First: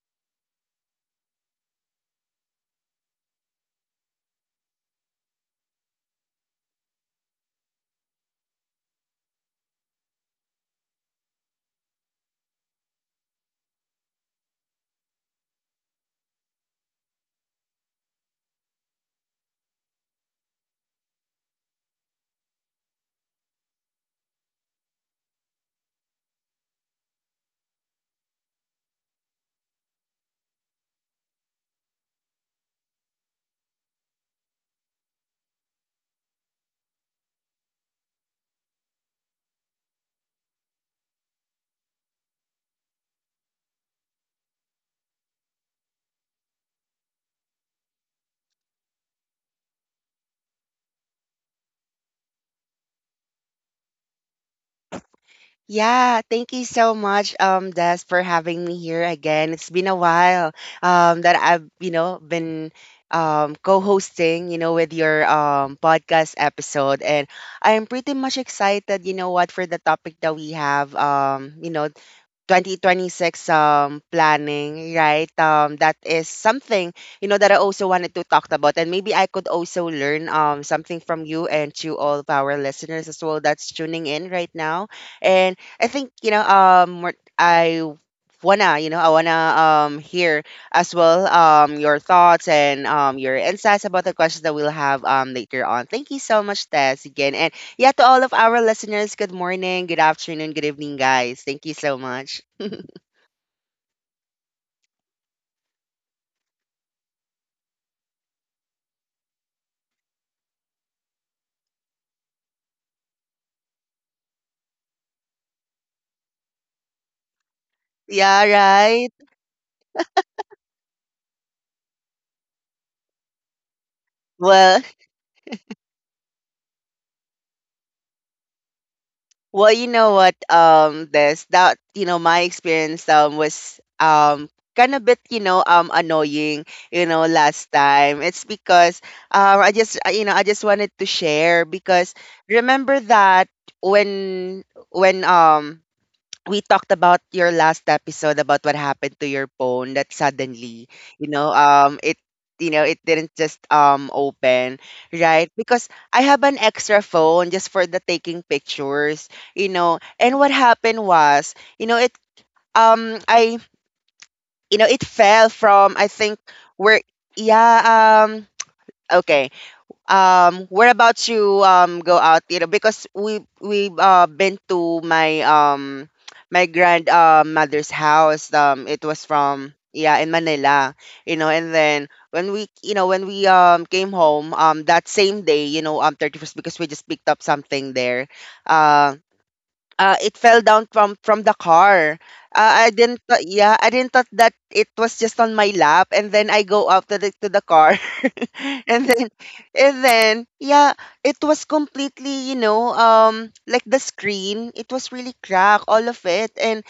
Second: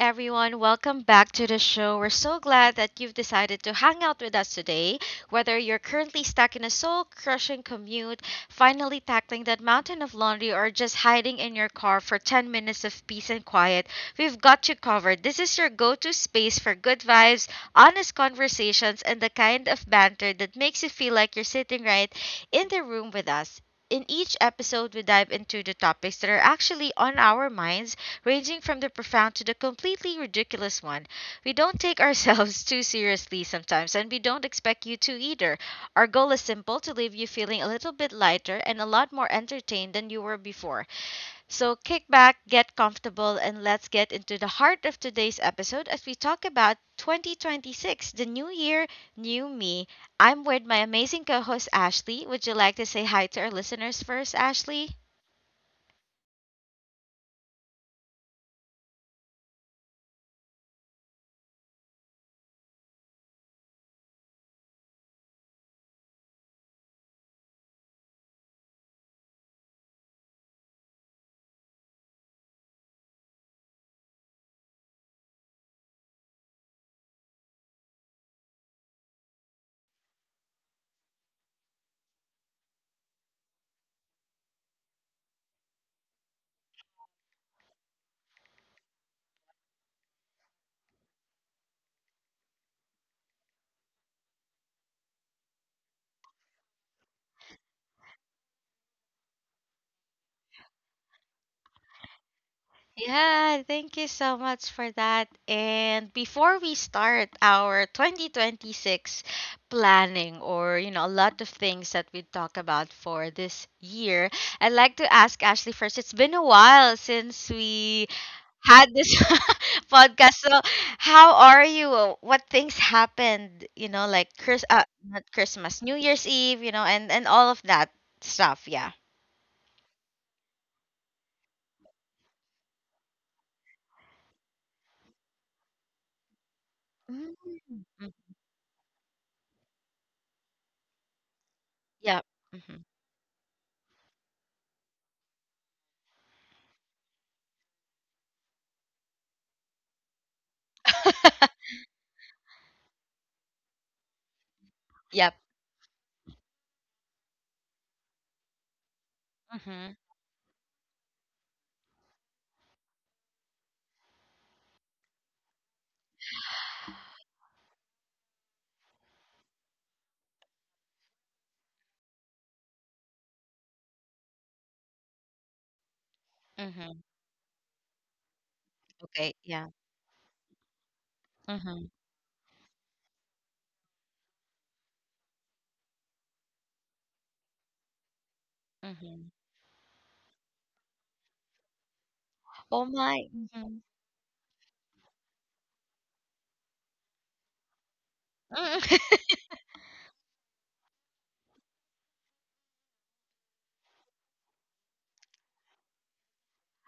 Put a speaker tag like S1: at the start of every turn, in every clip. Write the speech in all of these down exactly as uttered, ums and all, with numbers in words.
S1: everyone. Welcome back to the show. We're so glad that you've decided to hang out with us today. Whether you're currently stuck in a soul crushing commute, finally tackling that mountain of laundry, or just hiding in your car for ten minutes of peace and quiet, we've got you covered. This is your go to space for good vibes, honest conversations, and the kind of banter that makes you feel like you're sitting right in the room with us. In each episode, we dive into the topics that are actually on our minds, ranging from the profound to the completely ridiculous one. We don't take ourselves too seriously sometimes, and we don't expect you to either. Our goal is simple: to leave you feeling a little bit lighter and a lot more entertained than you were before. So kick back, get comfortable, and let's get into the heart of today's episode as we talk about twenty twenty-six, the new year, new me. I'm with my amazing co host, Ashley. Would you like to say hi to our listeners first, Ashley?
S2: Yeah, thank you so much, um, Des, for having me here again. It's been a while, um, that I've, you know, been um co-hosting, you know, with your um podcast episode. And I am pretty much excited, you know what, for the topic that we have, um, you know, twenty twenty-six um planning, right? Um that is something, you know, that I also wanted to talk about, and maybe I could also learn um something from you and to all of our listeners as well that's tuning in right now. And I think, you know, um what I wanna, you know, I wanna um hear as well um your thoughts and um your insights about the questions that we'll have um later on. Thank you so much, Tess, again. And yeah, to all of our listeners, good morning, good afternoon, good evening, guys. Thank you so much.
S1: Yeah, thank you so much for that. And before we start our twenty twenty-six planning or, you know, a lot of things that we talk about for this year, I'd like to ask Ashley first. It's been a while since we
S2: Yeah,
S1: had
S2: right.
S1: this podcast. So, how are you? Uh, What things happened, you know, like Chris
S2: Well,
S1: uh, not Christmas, New Year's Eve, you know, and and all of that stuff, yeah.
S2: well, you know what? Um, this that, you know, my experience um was um kind of bit, you know, um annoying, you know,
S1: Mm.
S2: last
S1: Mm.
S2: time. It's because um I just I- you know, I just wanted to share, because
S1: Yep. Mm-hmm.
S2: remember that when when um we talked about your last episode about what happened to your phone, that suddenly, you know, um it, you know, it didn't just um open,
S1: Yep.
S2: right? Because I have an extra phone just for the taking pictures, you
S1: Mm-hmm.
S2: know. And what happened was, you know, it um i you know it fell from, I think, where. Yeah. um okay. Um we're about to um go out, you know, because we we've uh, been to my um my
S1: Mm-hmm.
S2: grand uh, mother's house. Um it was
S1: Okay, yeah.
S2: from, yeah, in Manila, you know. And
S1: Mhm,
S2: then when we, you know, when we um came home, um that same day, you know, um thirty-first, because we just picked up something there. uh,
S1: mhm.
S2: uh it fell down from from the car. Uh,
S1: Oh
S2: I didn't
S1: my.
S2: thought- Yeah,
S1: Mhm.
S2: I didn't thought that it was just on my lap, and then I go up to the to the car. and then and then yeah, it was completely, you know, um like the screen, it was really cracked, all of it. And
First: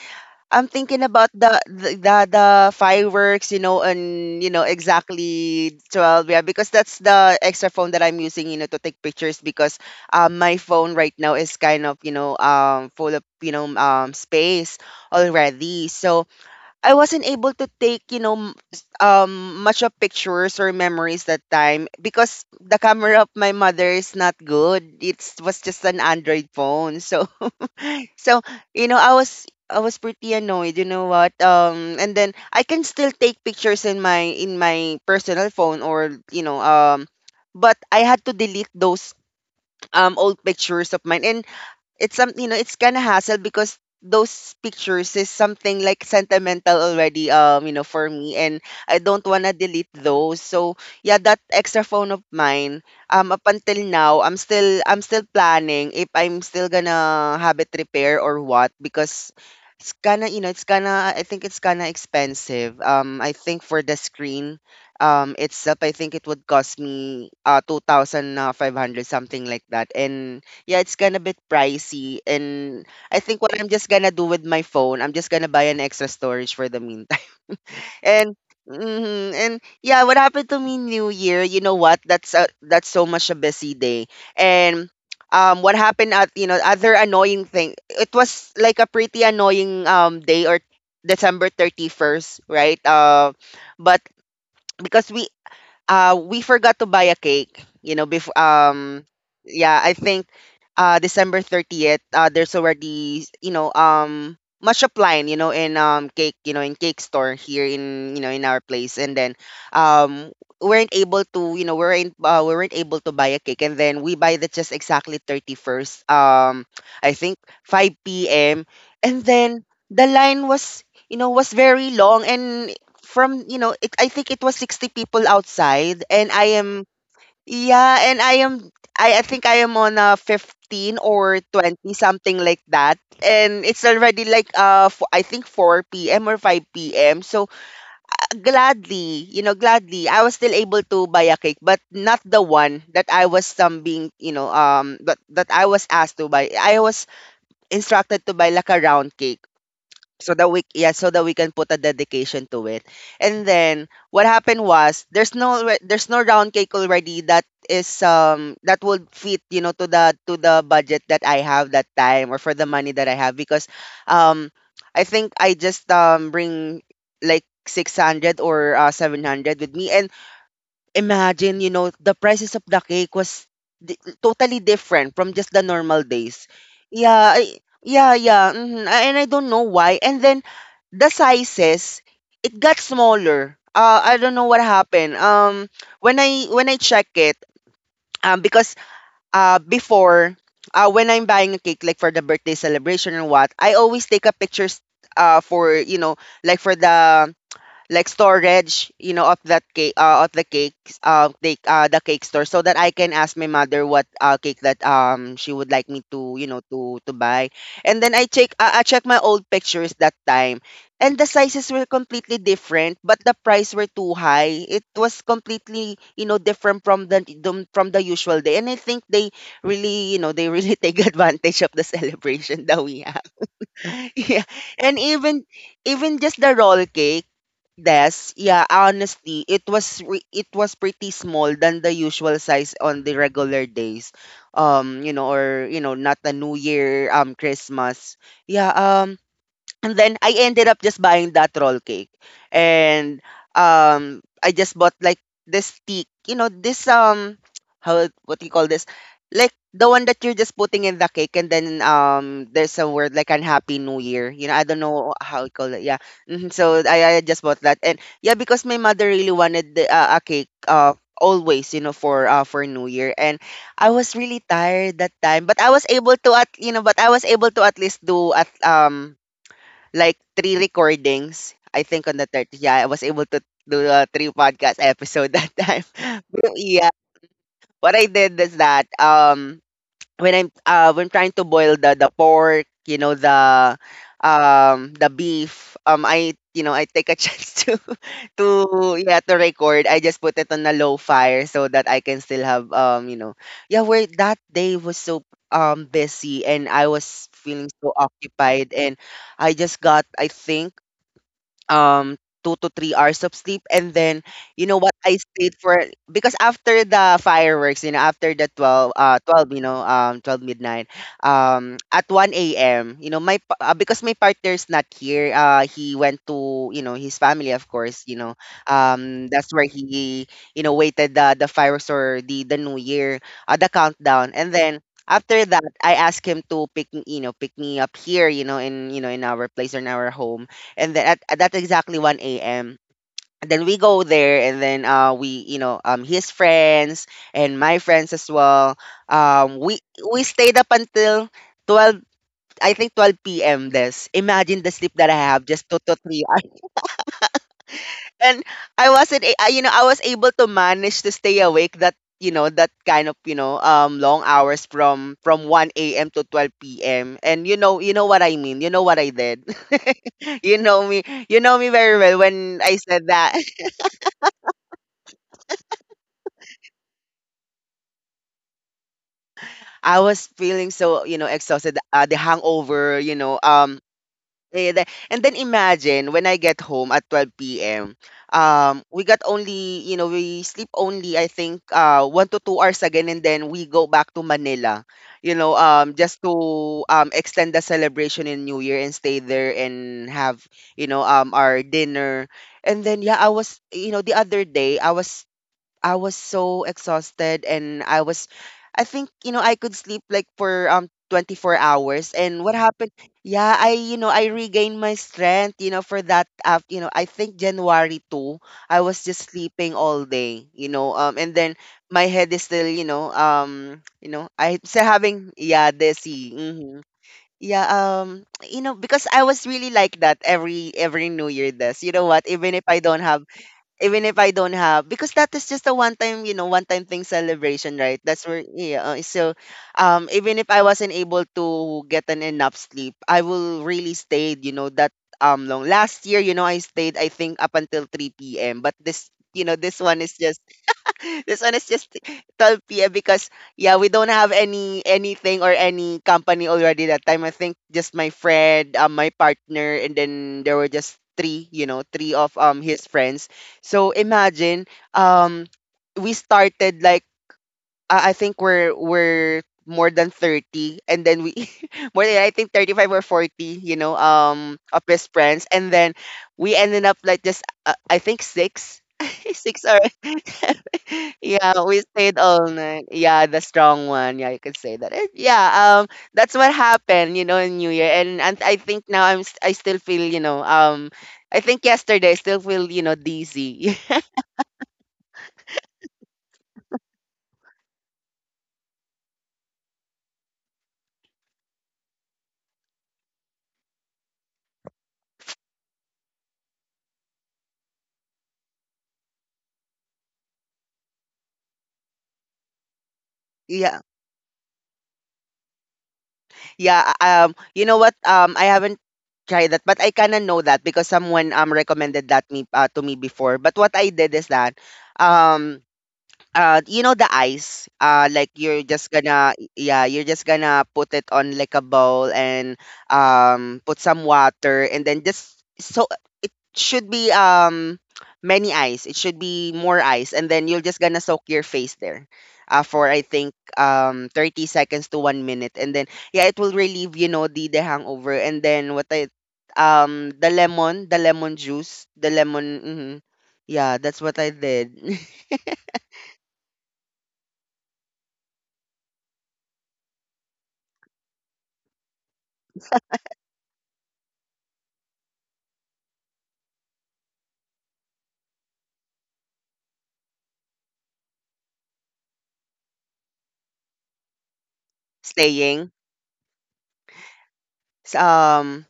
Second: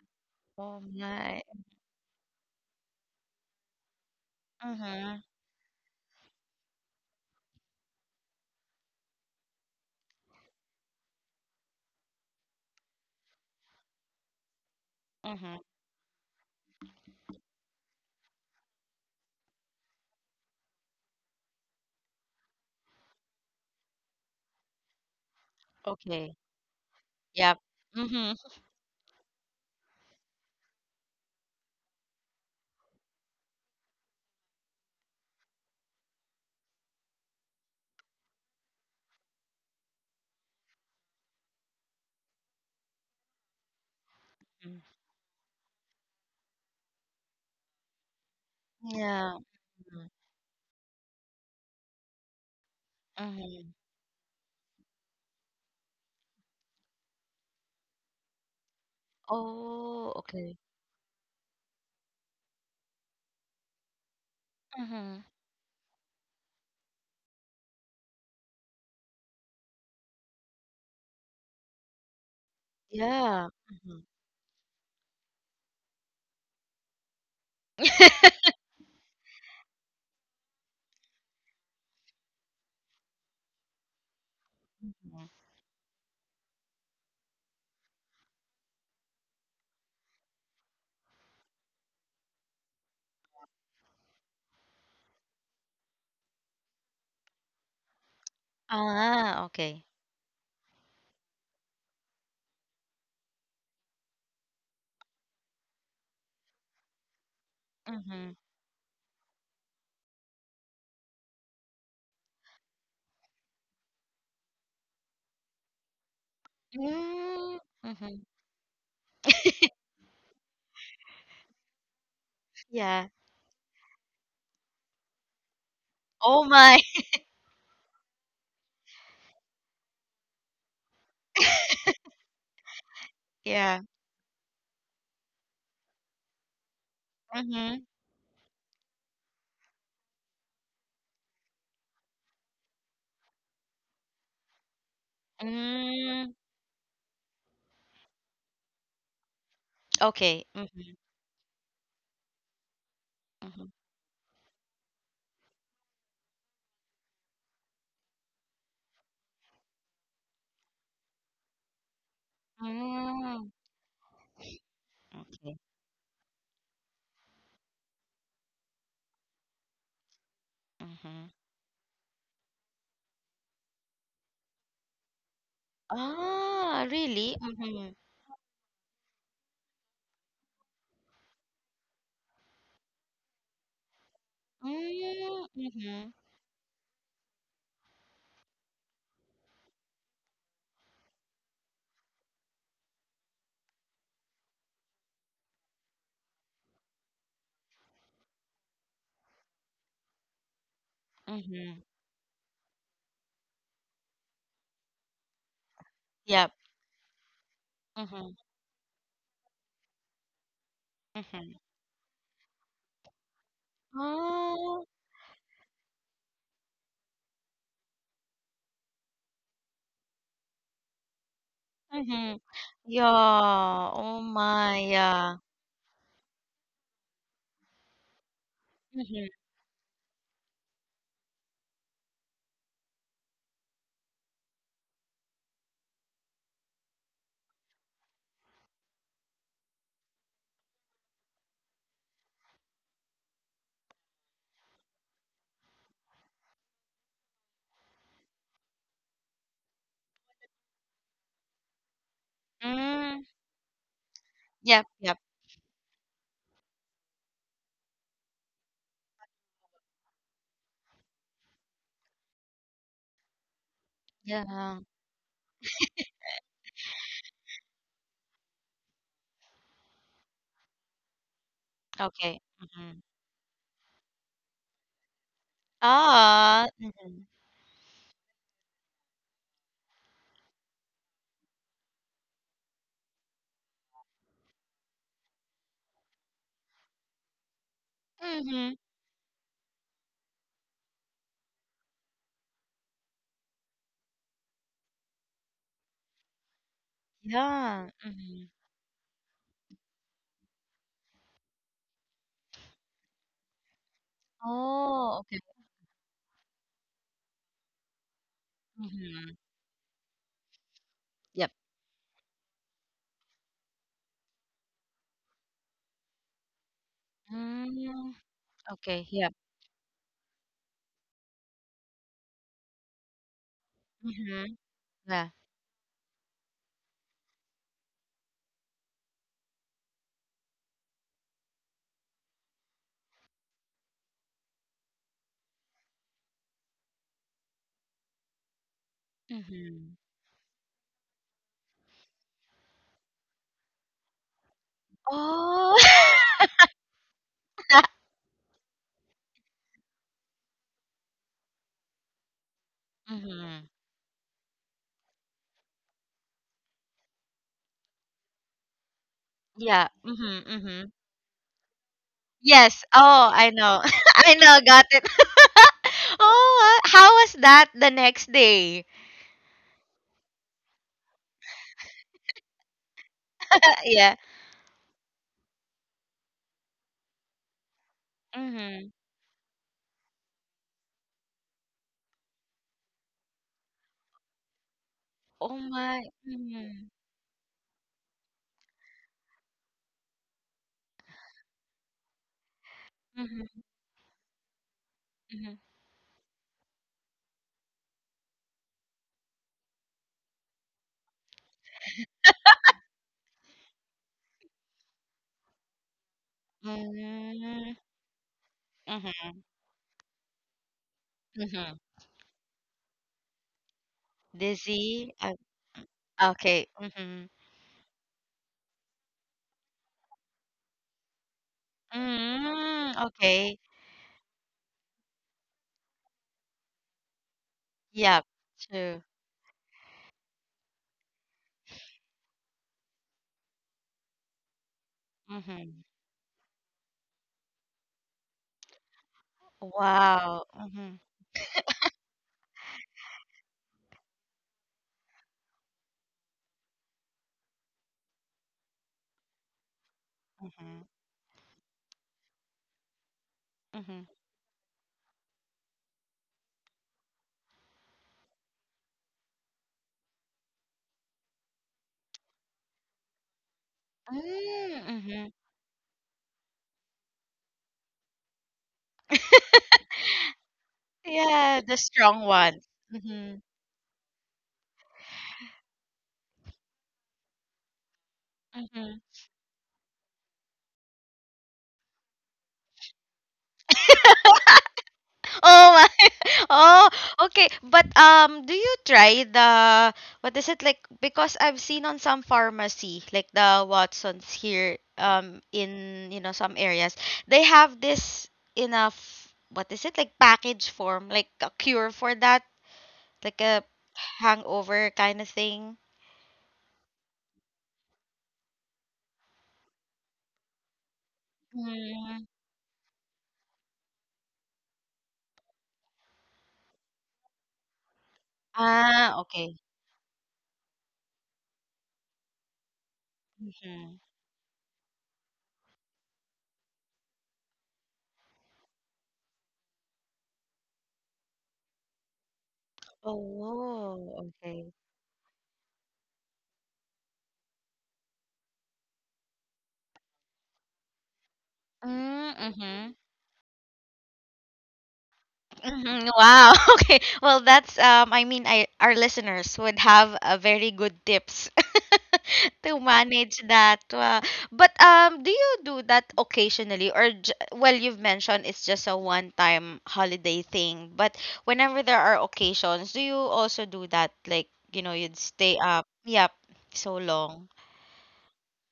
S2: I'm
S1: Oh
S2: thinking about
S1: my.
S2: the the the, the fireworks, you know. And you know
S1: Mhm,
S2: exactly twelve, yeah, because that's the extra phone that I'm using, you know, to take pictures, because um my phone right now is kind of, you know, um full of, you know, um space
S1: mhm.
S2: already. So I wasn't able to take, you know, m- s- um, much of pictures or memories that time, because the camera of my mother is not good. It was just an
S1: Okay.
S2: Android phone. So,
S1: Yep. Mhm.
S2: so, you know, I was I was pretty annoyed. You know what? Um, and then I can still take pictures in my in my personal phone, or, you know, um, but I had to delete those um old pictures of mine. And it's some, you know, it's kind of hassle, because those
S1: Mm.
S2: pictures is something like sentimental already, um you know, for me. And I don't
S1: Yeah.
S2: want to delete
S1: Mhm,
S2: those. So yeah, that extra phone of mine, um up
S1: mhm.
S2: until now, I'm still I'm still planning if I'm still gonna have it repair or what, because it's
S1: Oh,
S2: kind of you know
S1: okay.
S2: it's kind of I think it's kind of expensive. um I think for the screen
S1: Mhm.
S2: um itself, I think it would cost me uh two thousand five hundred, something like that. And yeah, it's gonna be pricey. And I think
S1: Yeah.
S2: what I'm just
S1: Mhm.
S2: gonna do with my phone, I'm just gonna buy an extra storage for the meantime. And mhm, and yeah, what happened to me New Year? You know what? That's a, that's so much a busy day. And
S1: Mhm.
S2: um, what happened at, you know, other annoying thing? It was like a pretty annoying um day, or December thirty first, right? Uh, but because we uh we forgot to buy a cake, you know, before, um
S1: Ah,
S2: yeah
S1: okay.
S2: I think, uh December thirtieth, uh there's already, you know, um much applying, you know, in um cake, you know, in cake store here in, you know,
S1: Mhm.
S2: in our place. And then um weren't able to, you know, we weren't uh, we weren't able to buy a cake. And then we buy the just exactly thirty-first, um I think
S1: Mm,
S2: five
S1: mhm.
S2: p.m. And then the line was, you know, was very long. And
S1: Yeah.
S2: from, you know, it, I think it was sixty people outside. And
S1: Oh
S2: I
S1: my.
S2: am, yeah, and i am i, I think I am on a fifteen or twenty, something like that. And
S1: Yeah.
S2: it's already like, uh f- I think, four p.m or five p.m. So,
S1: Mhm.
S2: uh, gladly, you know, gladly I was still able to buy a cake, but not the one that I was um being, you know, um that, that I was asked to
S1: Mm.
S2: buy. I was instructed to buy like a round cake, so
S1: Okay.
S2: that we, yeah,
S1: Mhm,
S2: so that we can put a dedication to it. And
S1: mhm.
S2: then what happened was, there's no re- there's no round cake already that is, um that would fit, you know, to the to the budget that I have that time, or for the money that I have,
S1: Mm.
S2: because um I think
S1: Okay.
S2: I just um bring like six hundred or uh, seven hundred with me. And
S1: Mhm.
S2: imagine, you know, the prices of the cake was di totally different from just the normal days.
S1: Ah, really?
S2: Yeah, I,
S1: Mhm.
S2: yeah, yeah, mhm, a and I don't know why. And then the sizes, it got smaller. Uh, I don't know what happened.
S1: Mm,
S2: Um,
S1: mhm,
S2: when I when I check it, um, because uh before, uh when I'm buying a cake like for the birthday celebration and what, I always take a pictures, uh for, you know, like for the, like, storage, you know, of that cake, uh, of the cakes, uh, the,
S1: mhm.
S2: uh, the cake store, so that I can ask my mother what, uh, cake that um she would like me to, you
S1: Yep.
S2: know, to to buy. And then I
S1: Mhm,
S2: check, uh, I check my old pictures that time, and the
S1: mhm.
S2: sizes were completely different, but the price were too high.
S1: Oh,
S2: It was completely, you know, different from the the- from the usual day, and I think they really, you know, they really take advantage of the
S1: mhm.
S2: celebration that we have.
S1: Yeah. Oh
S2: Yeah,
S1: my.
S2: and
S1: Yeah.
S2: even even just the roll cake. Yes, yeah,
S1: Mhm.
S2: honestly, it was re- it was pretty small than the usual size on the regular days. Um, you know, or, you know, not the New Year, um Christmas. Yeah, um and then I ended up just buying that roll cake. And um I just bought like this stick, you know, this, um how, what do you call this? Like the one that you're just putting in the cake, and then um there's a word
S1: Mm.
S2: like unhappy new year. You know, I don't
S1: Yep,
S2: know
S1: yep.
S2: how you call it. Yeah. hmm So, I, I just bought that. And yeah, because my mother really wanted the, uh, a cake, uh always, you know, for uh for New Year. And I was really
S1: Yeah.
S2: tired that time, but I was able to at you know, but I was able to at least do at um like three recordings. I think on the
S1: Okay.
S2: thirtieth, yeah, I
S1: Mhm.
S2: was able to do a three podcast episode that time. But
S1: Ah.
S2: yeah,
S1: Mhm.
S2: what I did is that, um when I'm uh when trying to boil the the pork, you know, the um the beef, um I, you know, I take a chance to
S1: Mhm.
S2: to yeah, to record. I just put it on a low fire so that I can still have, um you know, yeah, where that day was so um busy, and I was feeling
S1: Yeah.
S2: so
S1: Mhm.
S2: occupied. And I just got, I think, um two to three hours of sleep. And then, you know what, I
S1: Oh, okay.
S2: stayed for, because after the fireworks, you know, after the 12 uh
S1: Mhm.
S2: 12 you know um 12 midnight,
S1: Yep.
S2: um at one a.m. You know, my pa- uh, because my partner's not here, uh he went to, you know, his family, of course,
S1: Mm.
S2: you know,
S1: Okay.
S2: um
S1: Yep.
S2: that's where he, you know, waited the the fireworks, or the the new year, uh, the countdown. And
S1: Mhm.
S2: then
S1: Yeah.
S2: after that, I asked him to pick me, you know, pick me up here, you know, in, you know, in our place, or in our home. And then, at, at that, exactly one a m. And then we go there, and then, uh, we, you know, um, his friends and my friends as well. Um, we
S1: Mhm.
S2: we stayed up until twelve, I think twelve p m. This. Imagine the sleep that I have, just two
S1: Oh.
S2: to three. And I wasn't, a- I- you know, I was able to manage to stay awake that, you know, that kind of, you know,
S1: Mhm.
S2: um, long hours from, from one a m to twelve p m And you know, you know what I mean. You know what I did.
S1: Yeah. Mhm.
S2: you know
S1: Mhm.
S2: me. You know me very well when I
S1: Yes.
S2: said
S1: Oh,
S2: that.
S1: I know. I know. Got it. Oh, uh, how was that the next day?
S2: I was feeling so, you know, exhausted. Uh, the hangover, you know,
S1: Uh,
S2: um,
S1: yeah.
S2: Eh, the- And then imagine when I get home at twelve p m. Um,
S1: Mm-hmm.
S2: we got only, you know, we sleep only, I think, uh, one to two hours again, and then we go back to Manila, you know,
S1: Oh
S2: um,
S1: my.
S2: just to
S1: Mm-hmm.
S2: um, extend the celebration in New Year and stay there and have, you know, um, our dinner. And then, yeah, I was,
S1: Mm-hmm.
S2: you know, the other day, I was
S1: Mm-hmm.
S2: I was so exhausted and I was I think, you know, I could sleep like for um twenty-four hours. And what happened? Yeah, I, you know, I regained my strength, you know, for that af you know, I think
S1: Mm-hmm.
S2: January second, I was just
S1: Mm-hmm.
S2: sleeping all day, you know, um and then
S1: Mm-hmm.
S2: my head is still, you know, um, you know, I still
S1: Dizzy.
S2: having
S1: Uh,
S2: yeah, dizzy.
S1: okay.
S2: Mm-hmm.
S1: Mm-hmm.
S2: Yeah, um, you know, because I was really like that every every New Year this. You know what? Even if I don't
S1: Mm-hmm.
S2: have
S1: Okay.
S2: even if I don't have because that is just a one time you know one time thing celebration, right? that's
S1: Yep.
S2: where yeah uh,
S1: True.
S2: so um Even if I wasn't able to get an enough sleep, I will really stayed you know that um long.
S1: Mm-hmm.
S2: Last year, you know I stayed, I think, up until three p m But this you know this one is just
S1: Wow. Mm-hmm.
S2: this one is just twelve p m because yeah, we don't have any anything or any company already that time. I think just my friend, um, my partner, and then there were
S1: Mm-hmm.
S2: just three, you know, three of um his friends. So
S1: Mm-hmm.
S2: imagine um we started like uh, I think we're we're more than thirty, and then we more than, I think, thirty-five or forty, you know um of
S1: Mm,
S2: best
S1: Mm-hmm.
S2: friends. And then we ended up like just uh, I think six. six or Yeah,
S1: Yeah, the
S2: we stayed
S1: strong
S2: all
S1: one.
S2: night. Yeah,
S1: Mm-hmm.
S2: the strong one. Yeah, you could say that. Eh, yeah, um that's what happened, you know in New Year. And and I think
S1: Mm-hmm.
S2: now I'm s- I still feel, you know um I think yesterday, I still feel, you know dizzy.
S1: Oh my. Oh, okay. But um do you try the, what is it like, because I've seen on some pharmacy like the Watsons here, um in, you know, some areas, they have this in a f- what is it like, package form, like a cure for that, like a
S2: Yeah.
S1: hangover kind of thing.
S2: Yeah, uh, um, you know what? Um, I haven't tried that, but I kinda know that because someone um recommended that
S1: Mm.
S2: me uh, to me before. But what I did is that, um, uh you know the ice, uh like you're just
S1: Ah,
S2: gonna
S1: okay.
S2: yeah you're just gonna put it on like a bowl and um put
S1: Mhm.
S2: some water. And then, just so it should be um many ice, it should be more ice, and then you're just gonna soak your face there uh, for, I think, um
S1: Oh,
S2: thirty
S1: okay.
S2: seconds to one minute. And then yeah, it will relieve, you know the the hangover And then what I um the lemon, the lemon juice, the lemon.
S1: Mm-hmm.
S2: Mhm. Yeah, that's what I did.
S1: Hmm. Wow. Okay. Well, that's um I mean, I our listeners would have a very good tips to manage that. Wow. But um do you do that occasionally, or j- well, you've mentioned it's just a one-time holiday thing, but whenever there are occasions, do you also do that, like, you know, you'd stay
S2: Staying
S1: up, yep, so long.
S2: S um,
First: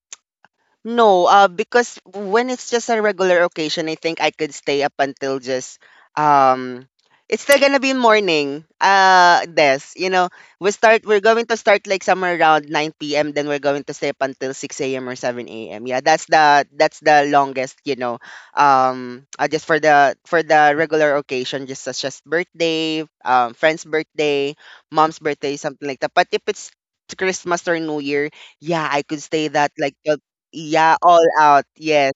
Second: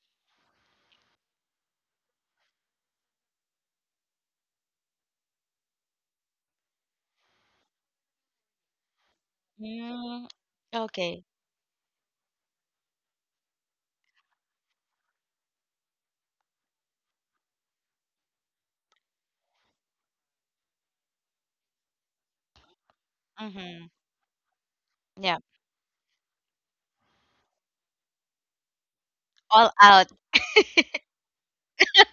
S2: no, uh, because when it's just a regular occasion, I think I could stay up until just um it's still gonna be morning. Uh this, you
S1: Mm,
S2: know, we start we're
S1: okay.
S2: going to start like somewhere around nine p m, then we're going to stay up until six a m or seven a m. Yeah, that's the that's the longest, you know. Um uh, just for the for the regular occasion, just such as birthday, um friend's
S1: Mm-hmm.
S2: birthday, mom's
S1: Yeah.
S2: birthday, something like that. But if it's Christmas or New Year, yeah, I could stay that
S1: All
S2: like
S1: out.
S2: yeah, all out. Yes.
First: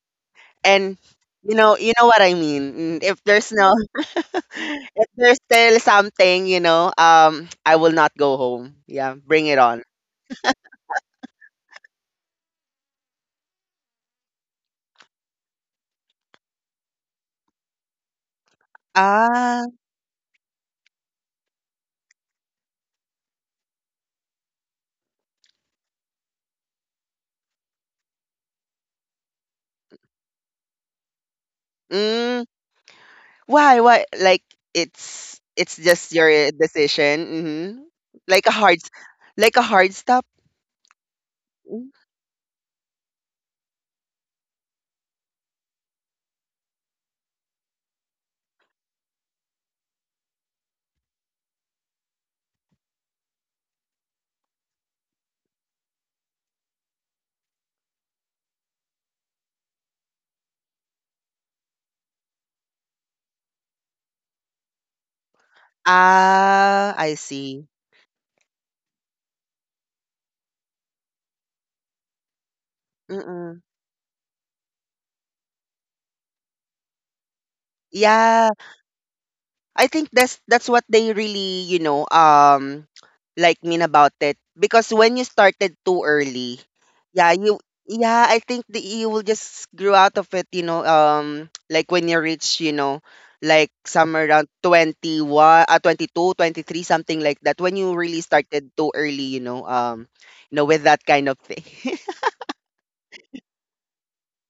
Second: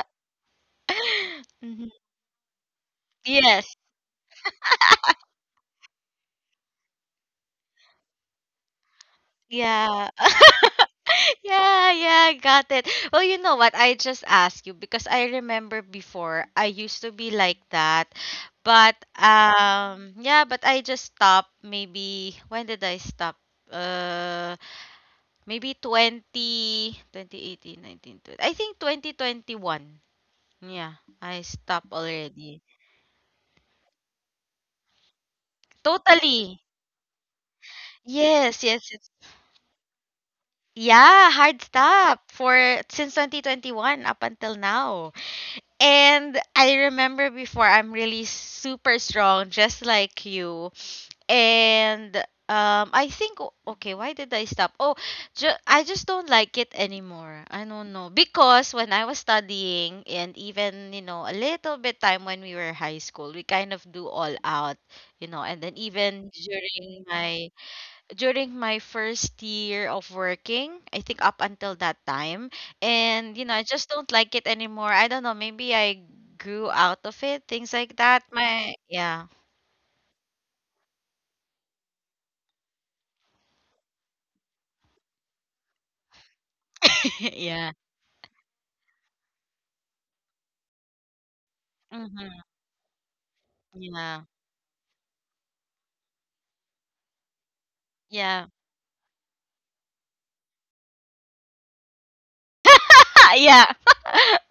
S2: And you know,
S1: Hmm.
S2: you know what I mean. Mm, if there's no
S1: Yes.
S2: if there's still something, you know, um I will not go home. Yeah, bring it on.
S1: Yeah. Yeah, yeah, I got it. Well, you know what? I just asked you because I remember before I used to be like that. But
S2: Ah.
S1: um yeah, but I just stopped. Maybe when did I stop? Uh Maybe 20 twenty eighteen, nineteen, twenty. I think twenty twenty-one. Yeah, I stopped
S2: Mm,
S1: already.
S2: why why like it's it's just your eh,
S1: Totally.
S2: decision. Mhm. Like a
S1: Yes,
S2: hard
S1: yes, yes.
S2: like a hard stop.
S1: Yeah, hard
S2: Mm.
S1: stop for, since twenty twenty-one up until now. And I remember before, I'm really super strong, just like you. And um, I think o- okay, why did I stop? Oh, ju- I just don't like it anymore. I don't know, because when I was studying, and even, you know, a little bit time when we were high school, we kind of do all out, you know, and then even
S2: Ah,
S1: during
S2: I
S1: my
S2: see.
S1: during my first year of working, I think up until that time. And, you know,
S2: Mm-mm.
S1: I just don't like it anymore. I don't know, maybe I grew out of it, things like that.
S2: Yeah.
S1: My, yeah,
S2: I think that's that's what they really, you know, um like mean about it, because when you started too early, yeah, you
S1: yeah,
S2: yeah, I think that you will just grow out of it, you know, um like when you
S1: mm-hmm.
S2: reach, you know, like
S1: Yeah,
S2: somewhere around twenty-one, uh, twenty-two, twenty-three, something like that, when you really
S1: yeah,
S2: started too early, you know, um you know with that kind of thing.
S1: yeah.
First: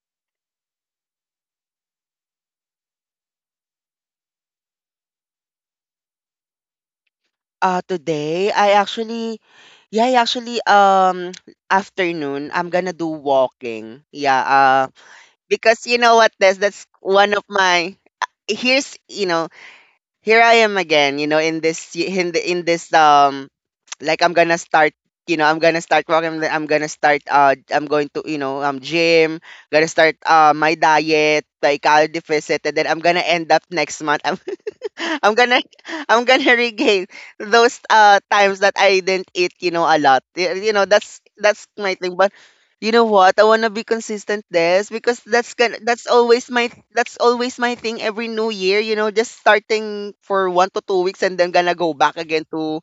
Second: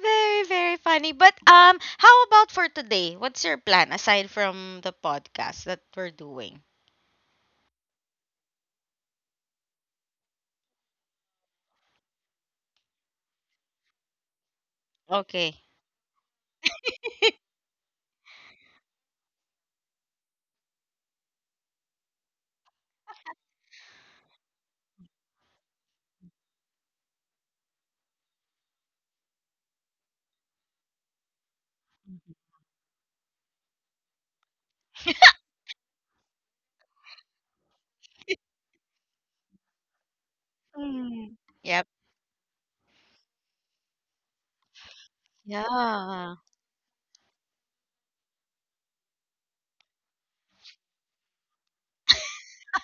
S1: Very, very funny. But um, how about for today? What's your plan aside from the podcast that we're doing?
S2: uh Today I actually yeah, I actually um afternoon, I'm gonna do walking. Yeah, uh
S1: Okay.
S2: because you know what, Des, that's one of my here's you know here I am again, you know in this in the, in this um like I'm gonna start, you know I'm gonna start working. I'm I'm gonna start, uh I'm going to, you know um gym, gonna start uh my diet, like I'll deficit, and then I'm gonna end up next month. I'm gonna I'm gonna regain those uh times that I didn't eat, you know, a lot. Y- You know, that's
S1: Mm.
S2: that's
S1: Yep.
S2: my thing. But you know what? I wanna be consistent this, because that's gonna that's
S1: Yeah.
S2: always my that's always my thing every new year, you know, just starting for one to two weeks and then gonna go back again to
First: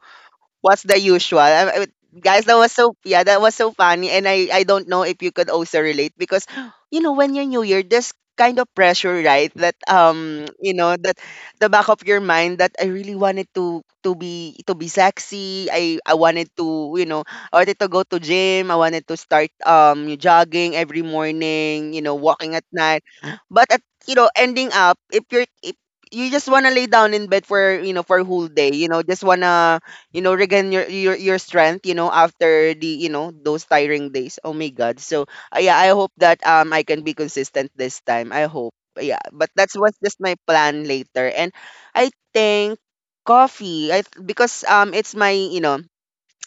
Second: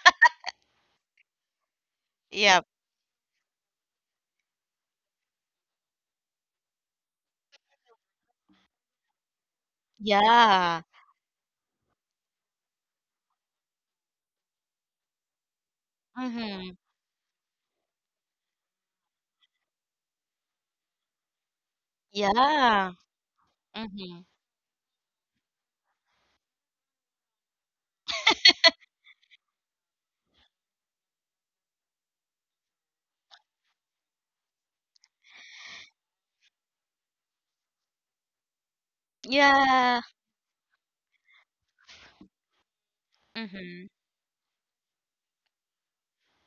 S2: what's the usual? I- I- Guys, that
S1: Yep.
S2: was so yeah, that was so funny, and I I don't know if you could also relate, because you know when you're new year, there's kind of pressure, right? That um you
S1: Yeah.
S2: know that the back of your mind that I really wanted to to be to be sexy. I I wanted
S1: Mm-hmm.
S2: to, you know I wanted to go to gym. I wanted to start um jogging every morning. You know, walking at
S1: Yeah.
S2: night, but at, you
S1: Mhm.
S2: know, ending up if you're if you just wanna lay down in bed for, you know, for a whole day. You know, just wanna, you know regain your your your strength, you know, after the, you know, those tiring days. Oh my god. So uh, yeah, I hope that um I can be consistent this time, I hope. Yeah, but that's what's
S1: Yeah.
S2: just my plan later. And I think
S1: Mhm.
S2: coffee, i th- because um it's my, you know,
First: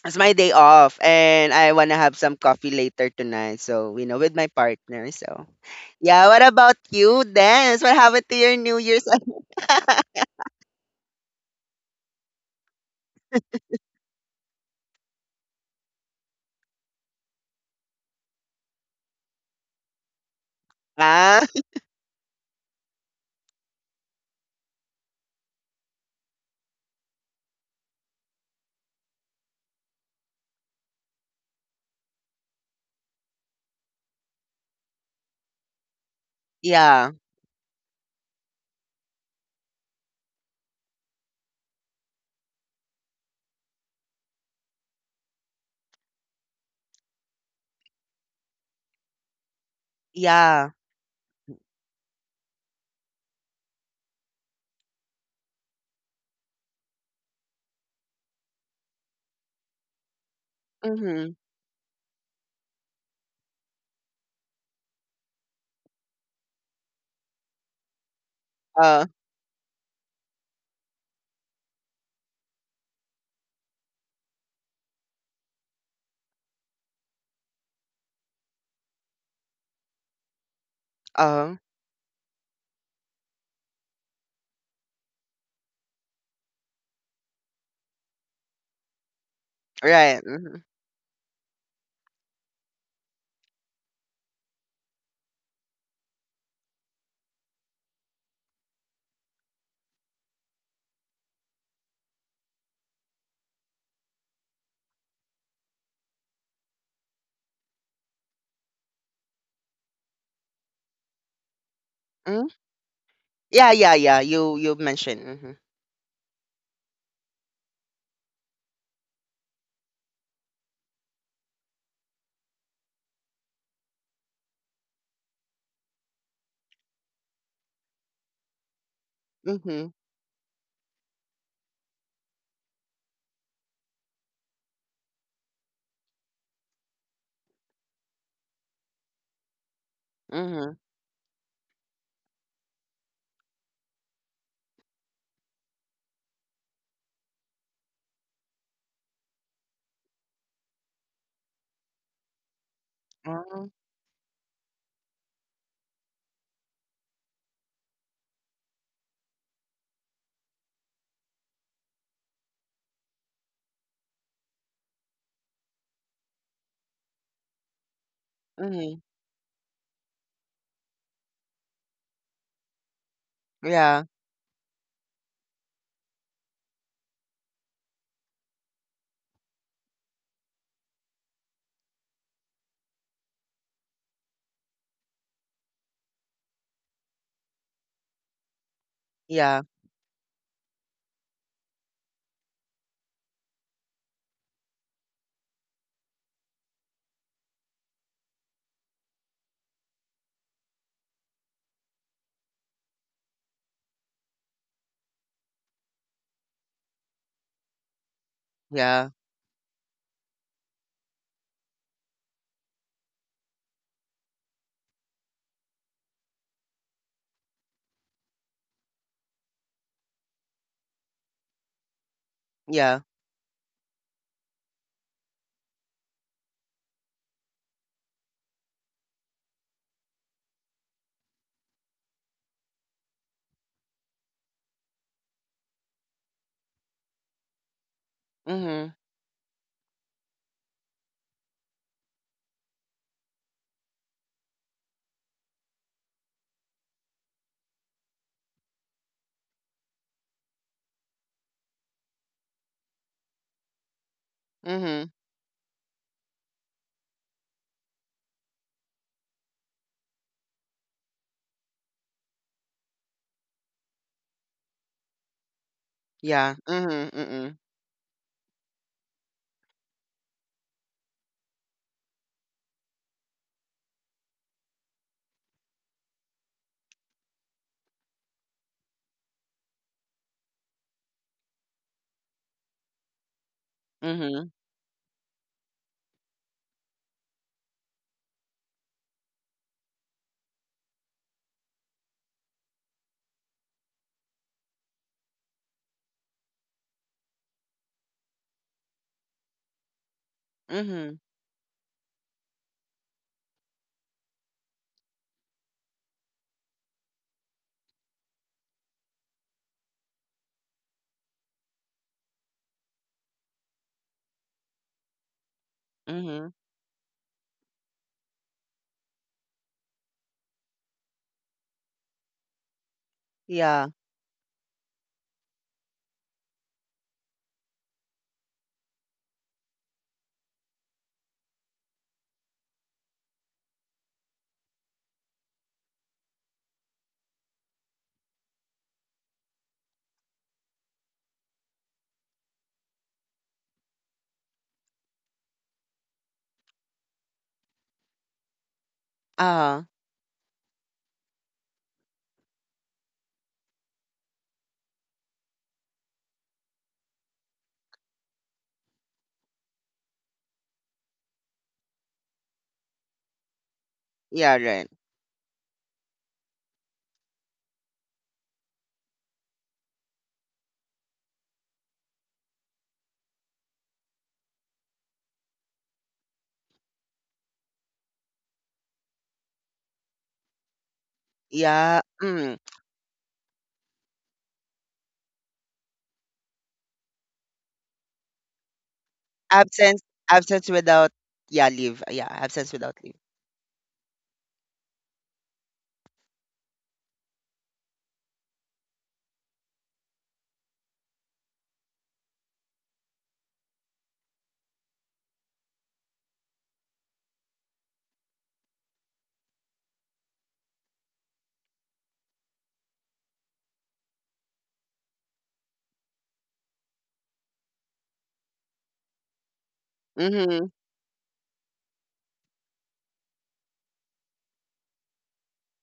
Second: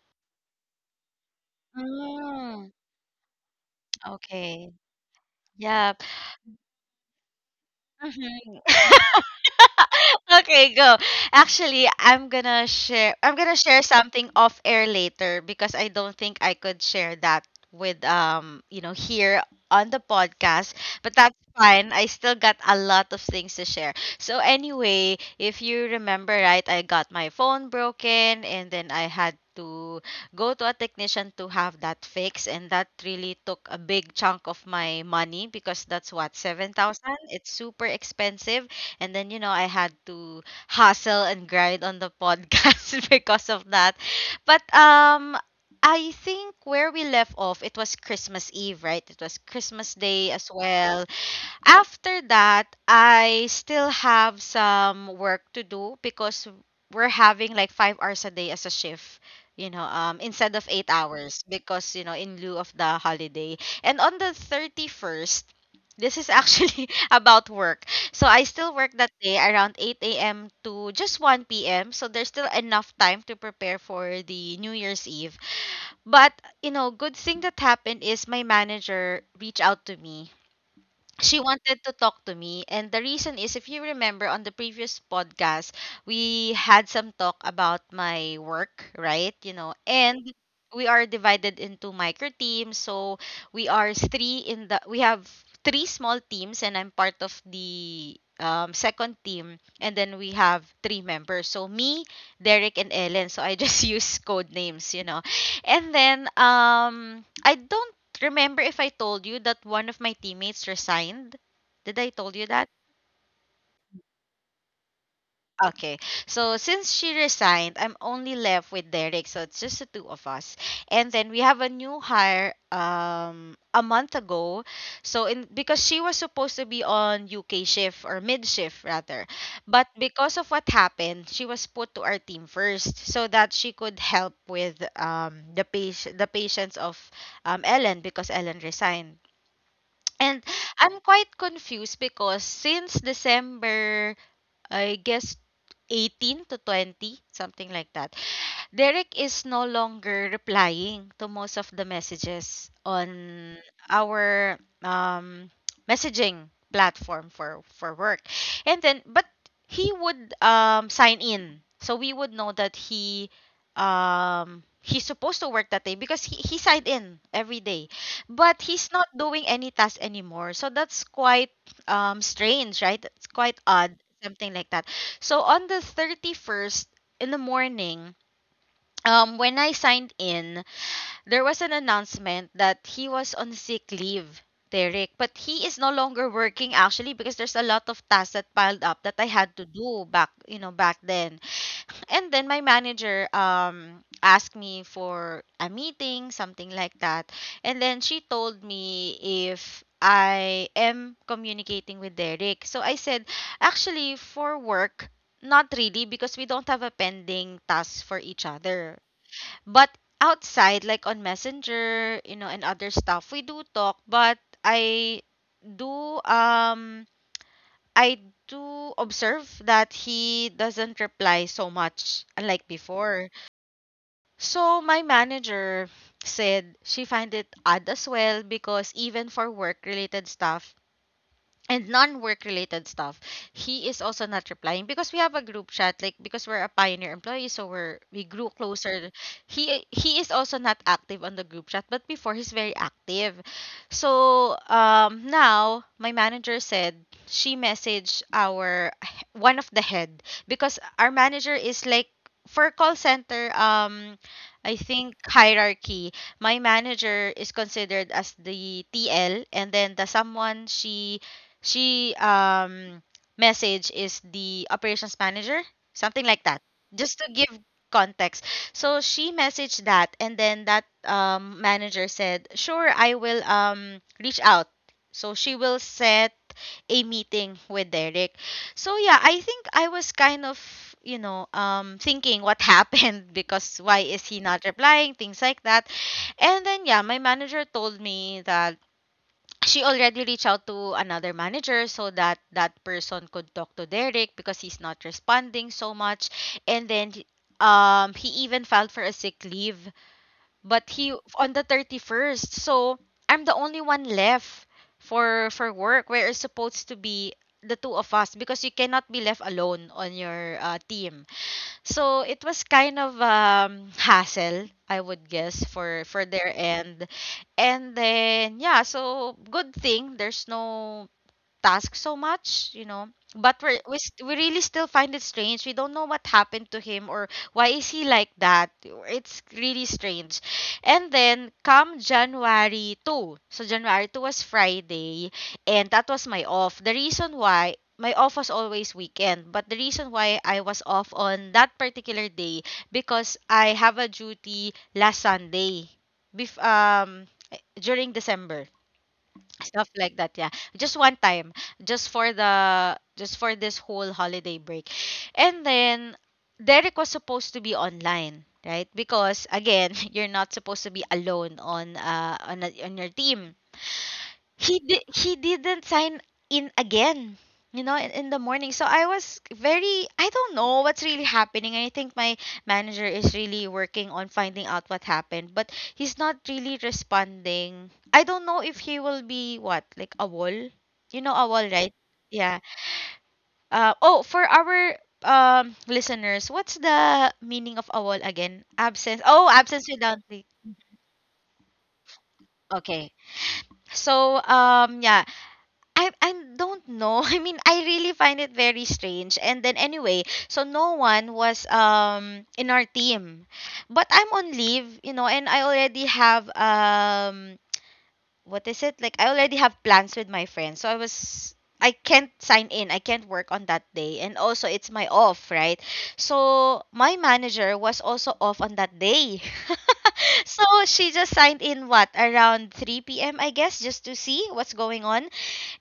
S2: it's my day off and I want to have some coffee
S1: Mm.
S2: later tonight, so, you know, with my
S1: Okay.
S2: partner. So
S1: Yeah.
S2: yeah, what about you then? What happened to your
S1: Mhm.
S2: new year's?
S1: Okay, go. Actually, I'm gonna share I'm gonna share something off air later, because I don't think I could share that with, um, you know, here on the podcast, but that's
S2: ah
S1: fine. I still got a lot of things to share. So anyway, if you remember right, I got my phone broken, and then I had to go to a technician to have that fixed, and that really took a big chunk of my money, because that's what,
S2: yeah
S1: seven thousand. It's super expensive, and then, you know, I had to hustle and grind on the podcast because of that. But um I think where we left off, it was Christmas Eve, right? It was Christmas Day as
S2: yeah
S1: well. After that, I still have some work to do, because we're having like five hours a day as a shift, you know, um, instead of eight
S2: mm-hmm.
S1: hours because, you know, in lieu of the holiday. And on the thirty first, this is actually about work. So I still work
S2: uh
S1: that day around eight a m to just one p m. So there's still enough time to prepare for the New Year's Eve. But, you know, good thing that happened is my manager reached out to me. She
S2: uh
S1: wanted to talk to me, and the reason is, if you remember, on the previous podcast we had some talk about my work, right? You know.
S2: right.
S1: And we are divided into micro teams. So we are three in the, we have three small teams, and I'm part of the, um, second team, and then we have three members. So me, Derek, and Ellen. So I just use code names, you know. And then um I don't remember if I told you that one of my teammates resigned. Did I told
S2: Mm?
S1: you that?
S2: Yeah, yeah, yeah. You you mentioned. Mhm.
S1: Okay. So since she resigned, I'm only left with Derek. So it's just the two of us. And then we have a new hire, um a month ago. So in because she was supposed to be on U K shift, or mid shift rather. But
S2: Mhm.
S1: because of what happened, she was put to our team first, so that she could help with, um the patient the patients of, um Ellen, because Ellen resigned. And
S2: Mhm.
S1: I'm quite confused because since December, I guess, eighteen to twenty, something like that, Derek is no longer replying to most of the messages on
S2: Mhm.
S1: our, um, messaging platform for for work. And then, but he would, um, sign in, so we would know that he um, he's supposed to work that day, because he he signed in every day, but he's
S2: Mhm.
S1: not doing any task anymore. So that's quite, um, strange, right? That's quite odd,
S2: Yeah.
S1: something like that. So on the thirty first in the morning, um, when I signed in, there was an announcement that he was on sick leave, Derek. But he is no longer working, actually, because there's a lot of tasks that piled up that I had
S2: Yeah.
S1: to do back, you know, back then. And then my manager um asked me for a meeting, something like that. And then she told me if I am communicating with Derek. So I said, actually, for work, not really, because we don't have a pending task for each other,
S2: Yeah.
S1: but outside, like on Messenger, you know, and other stuff, we do talk, but I do um I do observe that he doesn't reply so much unlike
S2: Yeah.
S1: before. So my manager said she find it odd as well, because even for work related stuff and non-work related stuff, he is also not replying, because we have a group chat, like, because we're a pioneer employee, so we're we grew
S2: Mhm.
S1: closer. He he is also not active on the group chat, but before, he's very active. So um now my manager said she messaged our, one of the head, because our manager is like, for call center, um I
S2: Mhm.
S1: think hierarchy, my manager is considered as the T L, and then the someone she she um message is the operations manager, something like
S2: Yeah.
S1: that.
S2: Mhm.
S1: Just to give
S2: Mhm.
S1: context. So she messaged that, and then that um manager said, "Sure, I will um reach out." So she will set a meeting with Derek. So yeah, I think I was kind of, you know, um thinking what happened because why is he
S2: Mhm.
S1: not replying, things like that. And then yeah, my manager told me that she already reached out to another manager so that that person could talk to Derek because he's not responding so much. And then um he even filed for a sick leave, but he
S2: Mhm.
S1: on the thirty-first. So I'm the only one left for for work, where it's supposed to be the two of us, because you cannot be left alone on your uh, team. So it was kind of um hassle, I would guess, for for
S2: Mhm.
S1: their end. And then yeah, so good thing there's no task so much, you know. But we're,
S2: Yeah.
S1: we st- we really still find it strange. We don't know what happened to him or why is he like that. It's really strange. And then come January second. So January second was Friday, and that was my off. The reason why my off was always weekend, but the reason why I was off on that particular day, because I have a duty last Sunday. Bef- um During December,
S2: Uh-huh.
S1: stuff like that, yeah, just one time, just for the just for this whole holiday break. And then Derek was supposed to be online, right? Because again, you're not supposed to be alone on uh on, a, on your team.
S2: Yeah,
S1: he
S2: right.
S1: did he didn't sign in again, you know, in, in the morning. So I was very I don't know what's really happening. I think my manager is really working on finding out what happened, but he's not really responding. I don't know if he will be, what, like a wall, you know, a wall, right?
S2: Yeah. Mm.
S1: Yeah. Uh, oh, for our um listeners, what's the meaning of a wall again? Absence. Oh, absence
S2: Absence
S1: without leave.
S2: absence without Yeah, leave. Yeah, absence without
S1: Okay.
S2: leave.
S1: So um yeah, I I don't know. I mean, I really find it very strange. And then anyway, so no one was um in our team. But I'm on leave, you know, and I already have um what is it like I already have plans with my friends. So i was I can't sign in, I can't work on that day, and also it's my off, right? So my manager was also off on that day. So
S2: Mhm.
S1: she just signed in, what, around three p m p.m, I guess, just to see what's going on.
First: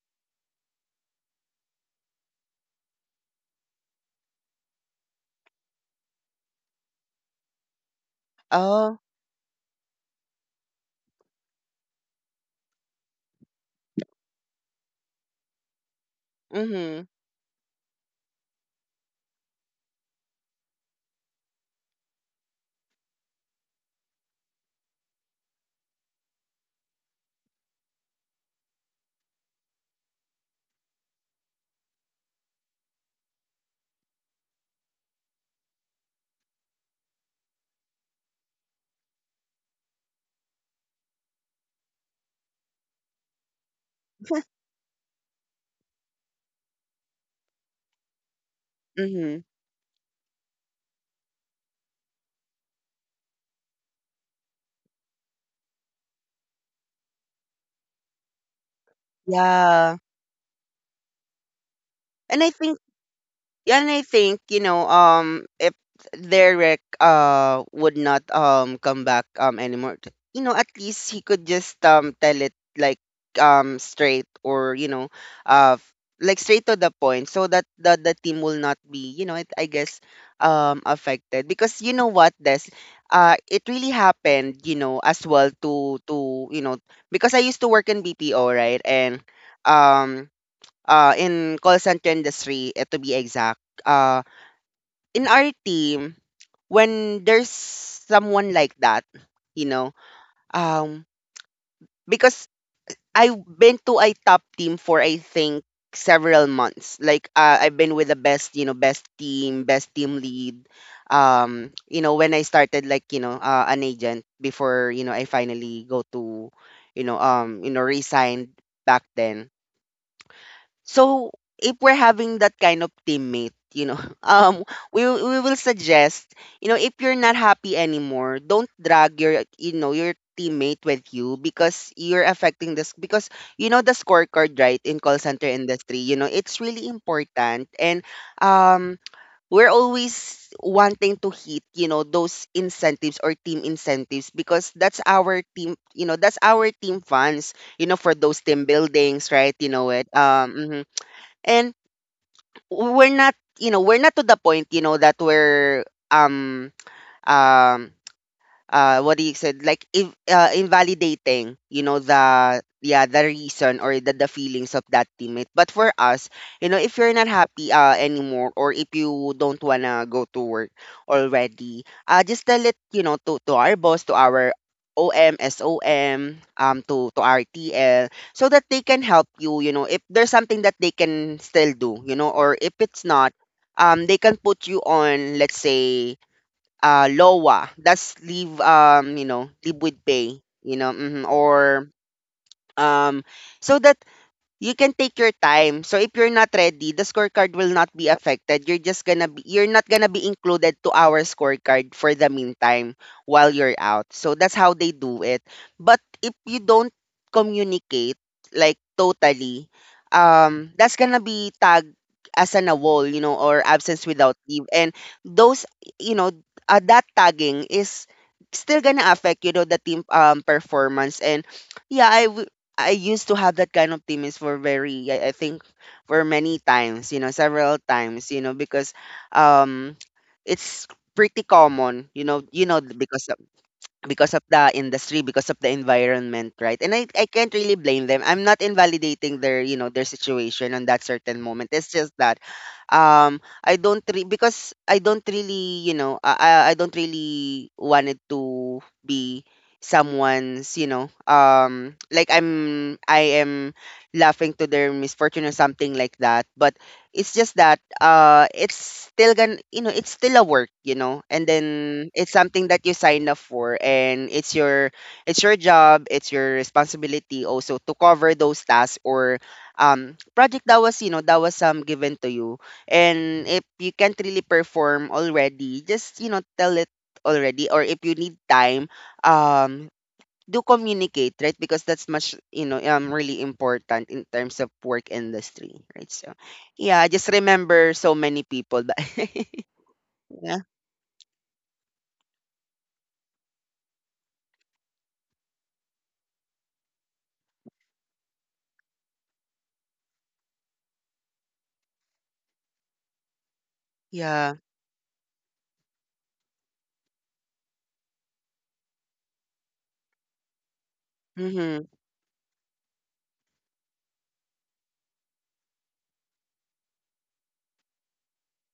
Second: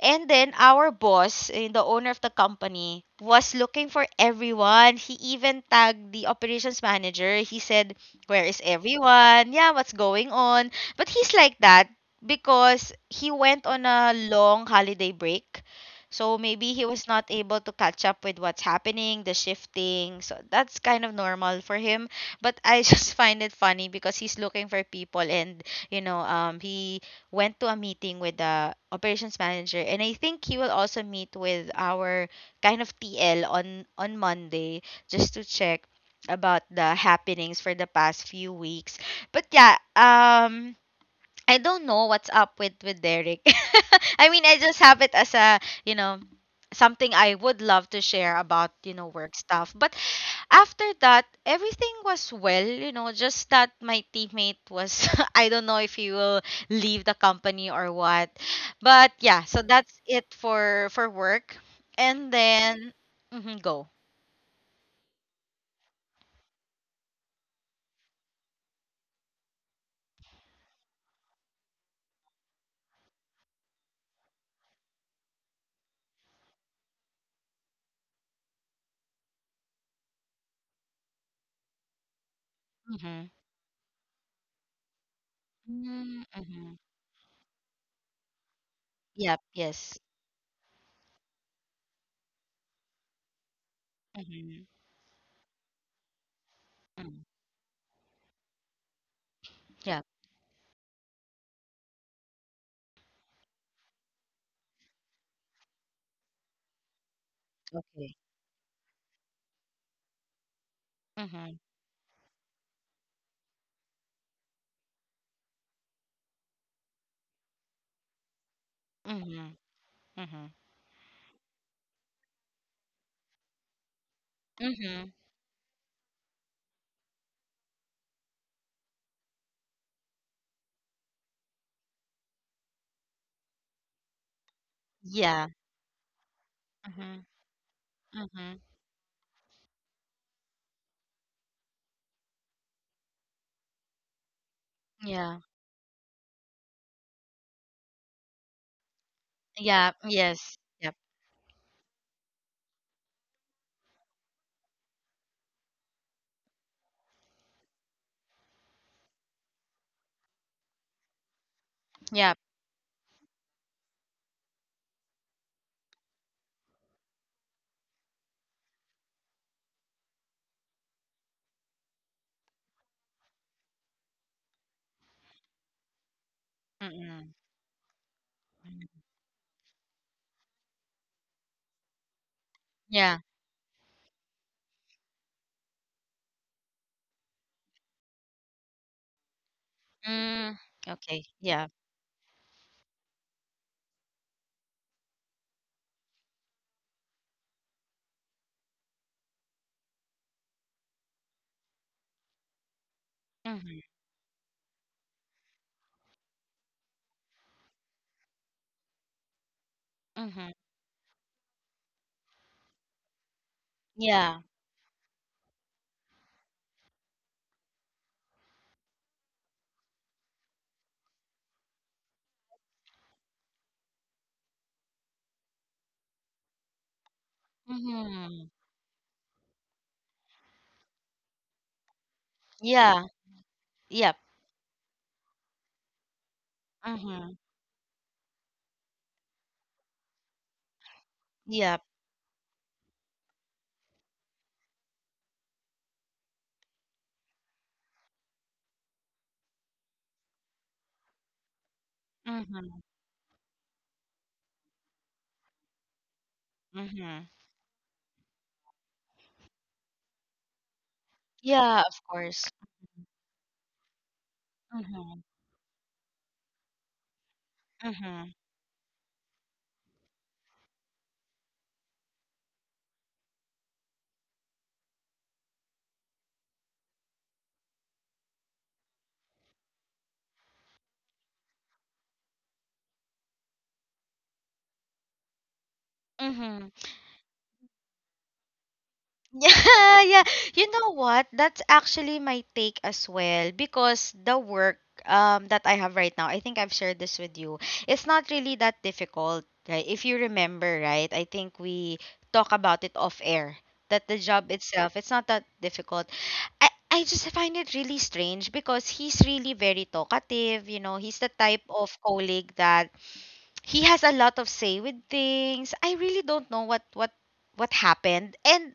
S1: And then our boss, eh, the owner of the company, was looking for everyone. He even tagged the operations manager. He said, "Where is
S2: Oh.
S1: everyone? Yeah, what's going on?" But he's like that because he went on a long holiday break. So maybe he was
S2: Mhm.
S1: not able to catch up with what's happening, the shifting. So that's kind of normal for him. But I just find it funny because he's looking for people. And you know, um he went to a meeting with the operations manager, and I think he will also meet with our kind of T L on on Monday, just to check about the happenings for the past few weeks. But yeah, um I don't know what's up with with Derek. I mean, I just have it as a, you know, something I would love to share about, you know, work
S2: Mhm.
S1: stuff. But after that, everything was well, you know, just that my teammate was I don't know if he will leave the company or what. But yeah, so that's
S2: Yeah.
S1: it for for work. And
S2: And I think
S1: then mhm,
S2: Yeah,
S1: go.
S2: and I think, you know, um, if Derek uh would not um come back um anymore, t- you know, at least he could just um tell it like um straight or, you know, uh f- like straight to the point, so that the the team will not be, you know, it, I guess, um affected. Because you know what, this
S1: Mhm.
S2: uh it really happened, you know, as well to
S1: Mm,
S2: to you
S1: mhm.
S2: know, because I used to work in B P O, right? And
S1: Yep, yes.
S2: um uh, in call center industry, eh, to be exact. Uh,
S1: Mhm.
S2: in our team,
S1: Mm.
S2: when there's someone like that, you know,
S1: Yeah,
S2: um, because I've been to a top team for I think several months. Like uh, I've been with
S1: okay.
S2: the best, you know, best team, best team lead.
S1: Mhm.
S2: Um, you know, when I started like, you know, uh, an agent before, you know, I finally go to, you know, um, you know, resigned back then.
S1: Mhm. Mhm.
S2: So if we're having that kind of teammate, you know, um, we
S1: Mhm.
S2: will- we will suggest, you know, if you're not happy anymore, don't drag your, you know, your teammate with you, because you're affecting this. Because you know the scorecard, right? In call center
S1: Yeah.
S2: industry, you know, it's really
S1: Mhm.
S2: important. And
S1: Mhm.
S2: um we're always wanting to hit, you know, those incentives or team incentives, because that's
S1: Yeah.
S2: our team, you know, that's our team funds, you know, for those team buildings, right? you know
S1: Yeah.
S2: it
S1: Yes.
S2: um
S1: Yep.
S2: And we're not, you know, we're not to the point, you know, that we're um um uh what do you say, like, if uh, invalidating, you know,
S1: Yep.
S2: the yeah, the reason or the, the feelings of that teammate. But for us, you know, if you're not happy uh anymore or if you don't wanna go to work already, uh just tell it, you know, to to our boss, to our O M S O M, um, to, to
S1: Mm-mm.
S2: R T L, so that they
S1: Mm.
S2: can help you, you know, if there's something that they can still do, you know, or if it's
S1: Yeah.
S2: not, um, they can put you on, let's say, uh L O A. That's leave, um, you know, leave with pay,
S1: Mm.
S2: you know,
S1: Okay.
S2: mhm,
S1: Yeah.
S2: or um so that you can take your time. So if you're not ready, the scorecard will not be affected. You're just gonna be, you're not gonna be included to our scorecard for the meantime while you're
S1: Mhm.
S2: out. So that's how they do it. But if you don't communicate, like, totally,
S1: Mhm.
S2: um that's gonna be tagged as an AWOL, you know, or absence without
S1: Yeah.
S2: leave. And those, you know, uh, that tagging is still gonna affect, you know, the team, um performance. And yeah, I I used to have that kind of teammates for very, I, I think, for many times, you know, several times, you
S1: Mhm.
S2: know. Because, um, it's pretty common, you know, you know,
S1: Yeah.
S2: because,
S1: Yep.
S2: because of the industry, because of the environment, right? And I, I
S1: Mhm.
S2: can't really blame them. I'm not invalidating their, you know their situation on that certain moment.
S1: Yep.
S2: It's just that, um I don't re- because I don't really you know I I I don't really wanted to be someone's, you know um like,
S1: Mhm.
S2: i'm i am laughing to their misfortune or something like that. But
S1: Mhm.
S2: it's just that, uh it's still gonna, you know, it's still a work, you know. And then
S1: Yeah, of
S2: it's
S1: course.
S2: something that you sign up for, and it's your,
S1: Mhm.
S2: it's your job, it's your responsibility also to
S1: Mhm.
S2: cover those tasks or, um project that was, you know, that was, um given to you. And if you can't really perform already, just, you know, tell it already, or if you need time, um do communicate, right? Because that's much, you know, um, really important in terms of work industry, right? So,
S1: Mhm.
S2: yeah, I just remember so many people that,
S1: Yeah, yeah.
S2: yeah,
S1: You know what? That's actually my take as well, because the work um that I have right now, I think I've shared this with you. It's not really that difficult, right? If you remember, right? I think we talk about it off air, that the job
S2: yeah,
S1: itself, it's not that difficult. I I just find it really strange because he's really very talkative, you know, he's the type
S2: mm-hmm,
S1: of colleague that he has a lot of say with things. I really don't know what what what happened. And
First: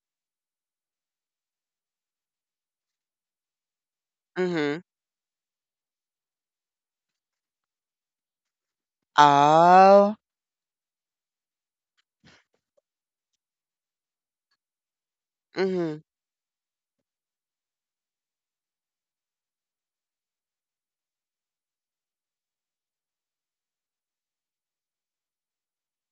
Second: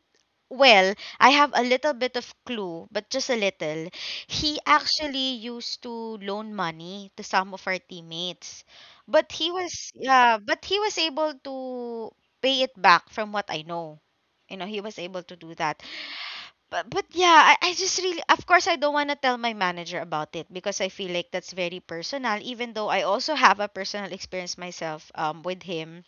S1: well, I have a little bit of clue, but just a little. He
S2: mm-hmm,
S1: actually used to loan money to some of our teammates. But he was,
S2: oh,
S1: yeah, but he was able to pay it back from what I know. You know, he was able to do that.
S2: mm-hmm,
S1: But but yeah, I, I just really, of course, I don't want to tell my manager about it because I feel like that's very personal, even though I also have a personal experience myself um with him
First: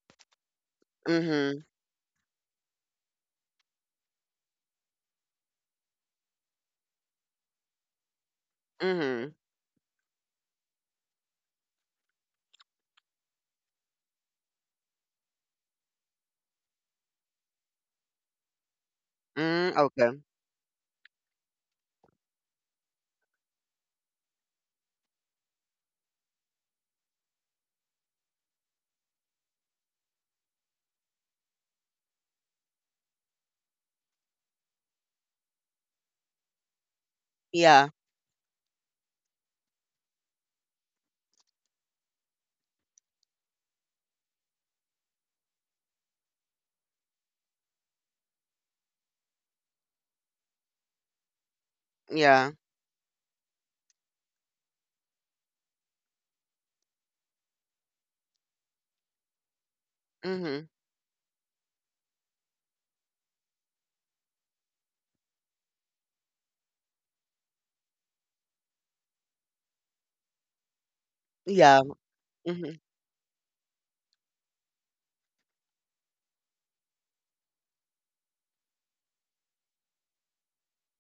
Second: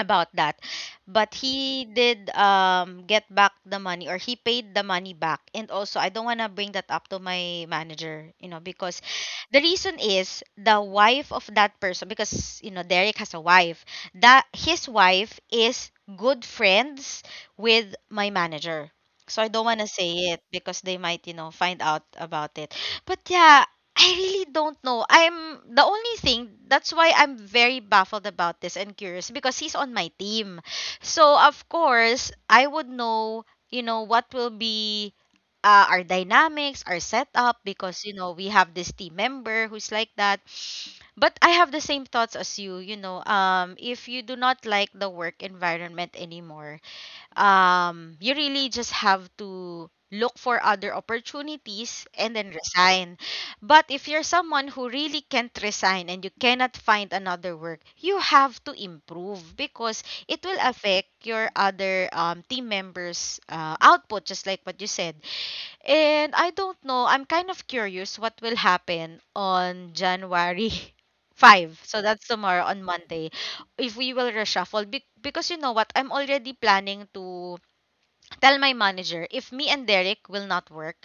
S1: about that. But
S2: mm-hmm,
S1: he did um get back the money, or he paid the money back. And also, I don't wanna bring that up to my manager, you know, because
S2: mm-hmm,
S1: the reason is the wife of that person, because you know Derek has a wife. That his wife is good friends with my manager. So I don't
S2: mm,
S1: wanna
S2: okay,
S1: say it because they might, you know, find out about it. But yeah, I really don't know. I'm the only thing, that's why I'm very baffled about this and curious, because he's on my team. So of course, I would know, you know, what will be uh, our dynamics, our setup,
S2: yeah,
S1: because you know, we have this team member who's like that. But I have the same thoughts as you, you know, um if you do not like the work environment anymore, um, you really just have to look for other opportunities and then
S2: yeah,
S1: resign. But if you're someone who really can't resign and you cannot find another work, you have to improve, because it will
S2: mm-hmm,
S1: affect your other um, team members' uh, output, just like what you said. And I don't know, I'm kind of curious what will happen on January
S2: yeah,
S1: fifth. So that's tomorrow,
S2: mm-hmm,
S1: on Monday, if we will reshuffle be- because, you know what, I'm already planning to tell my manager, if me and Derek will not work,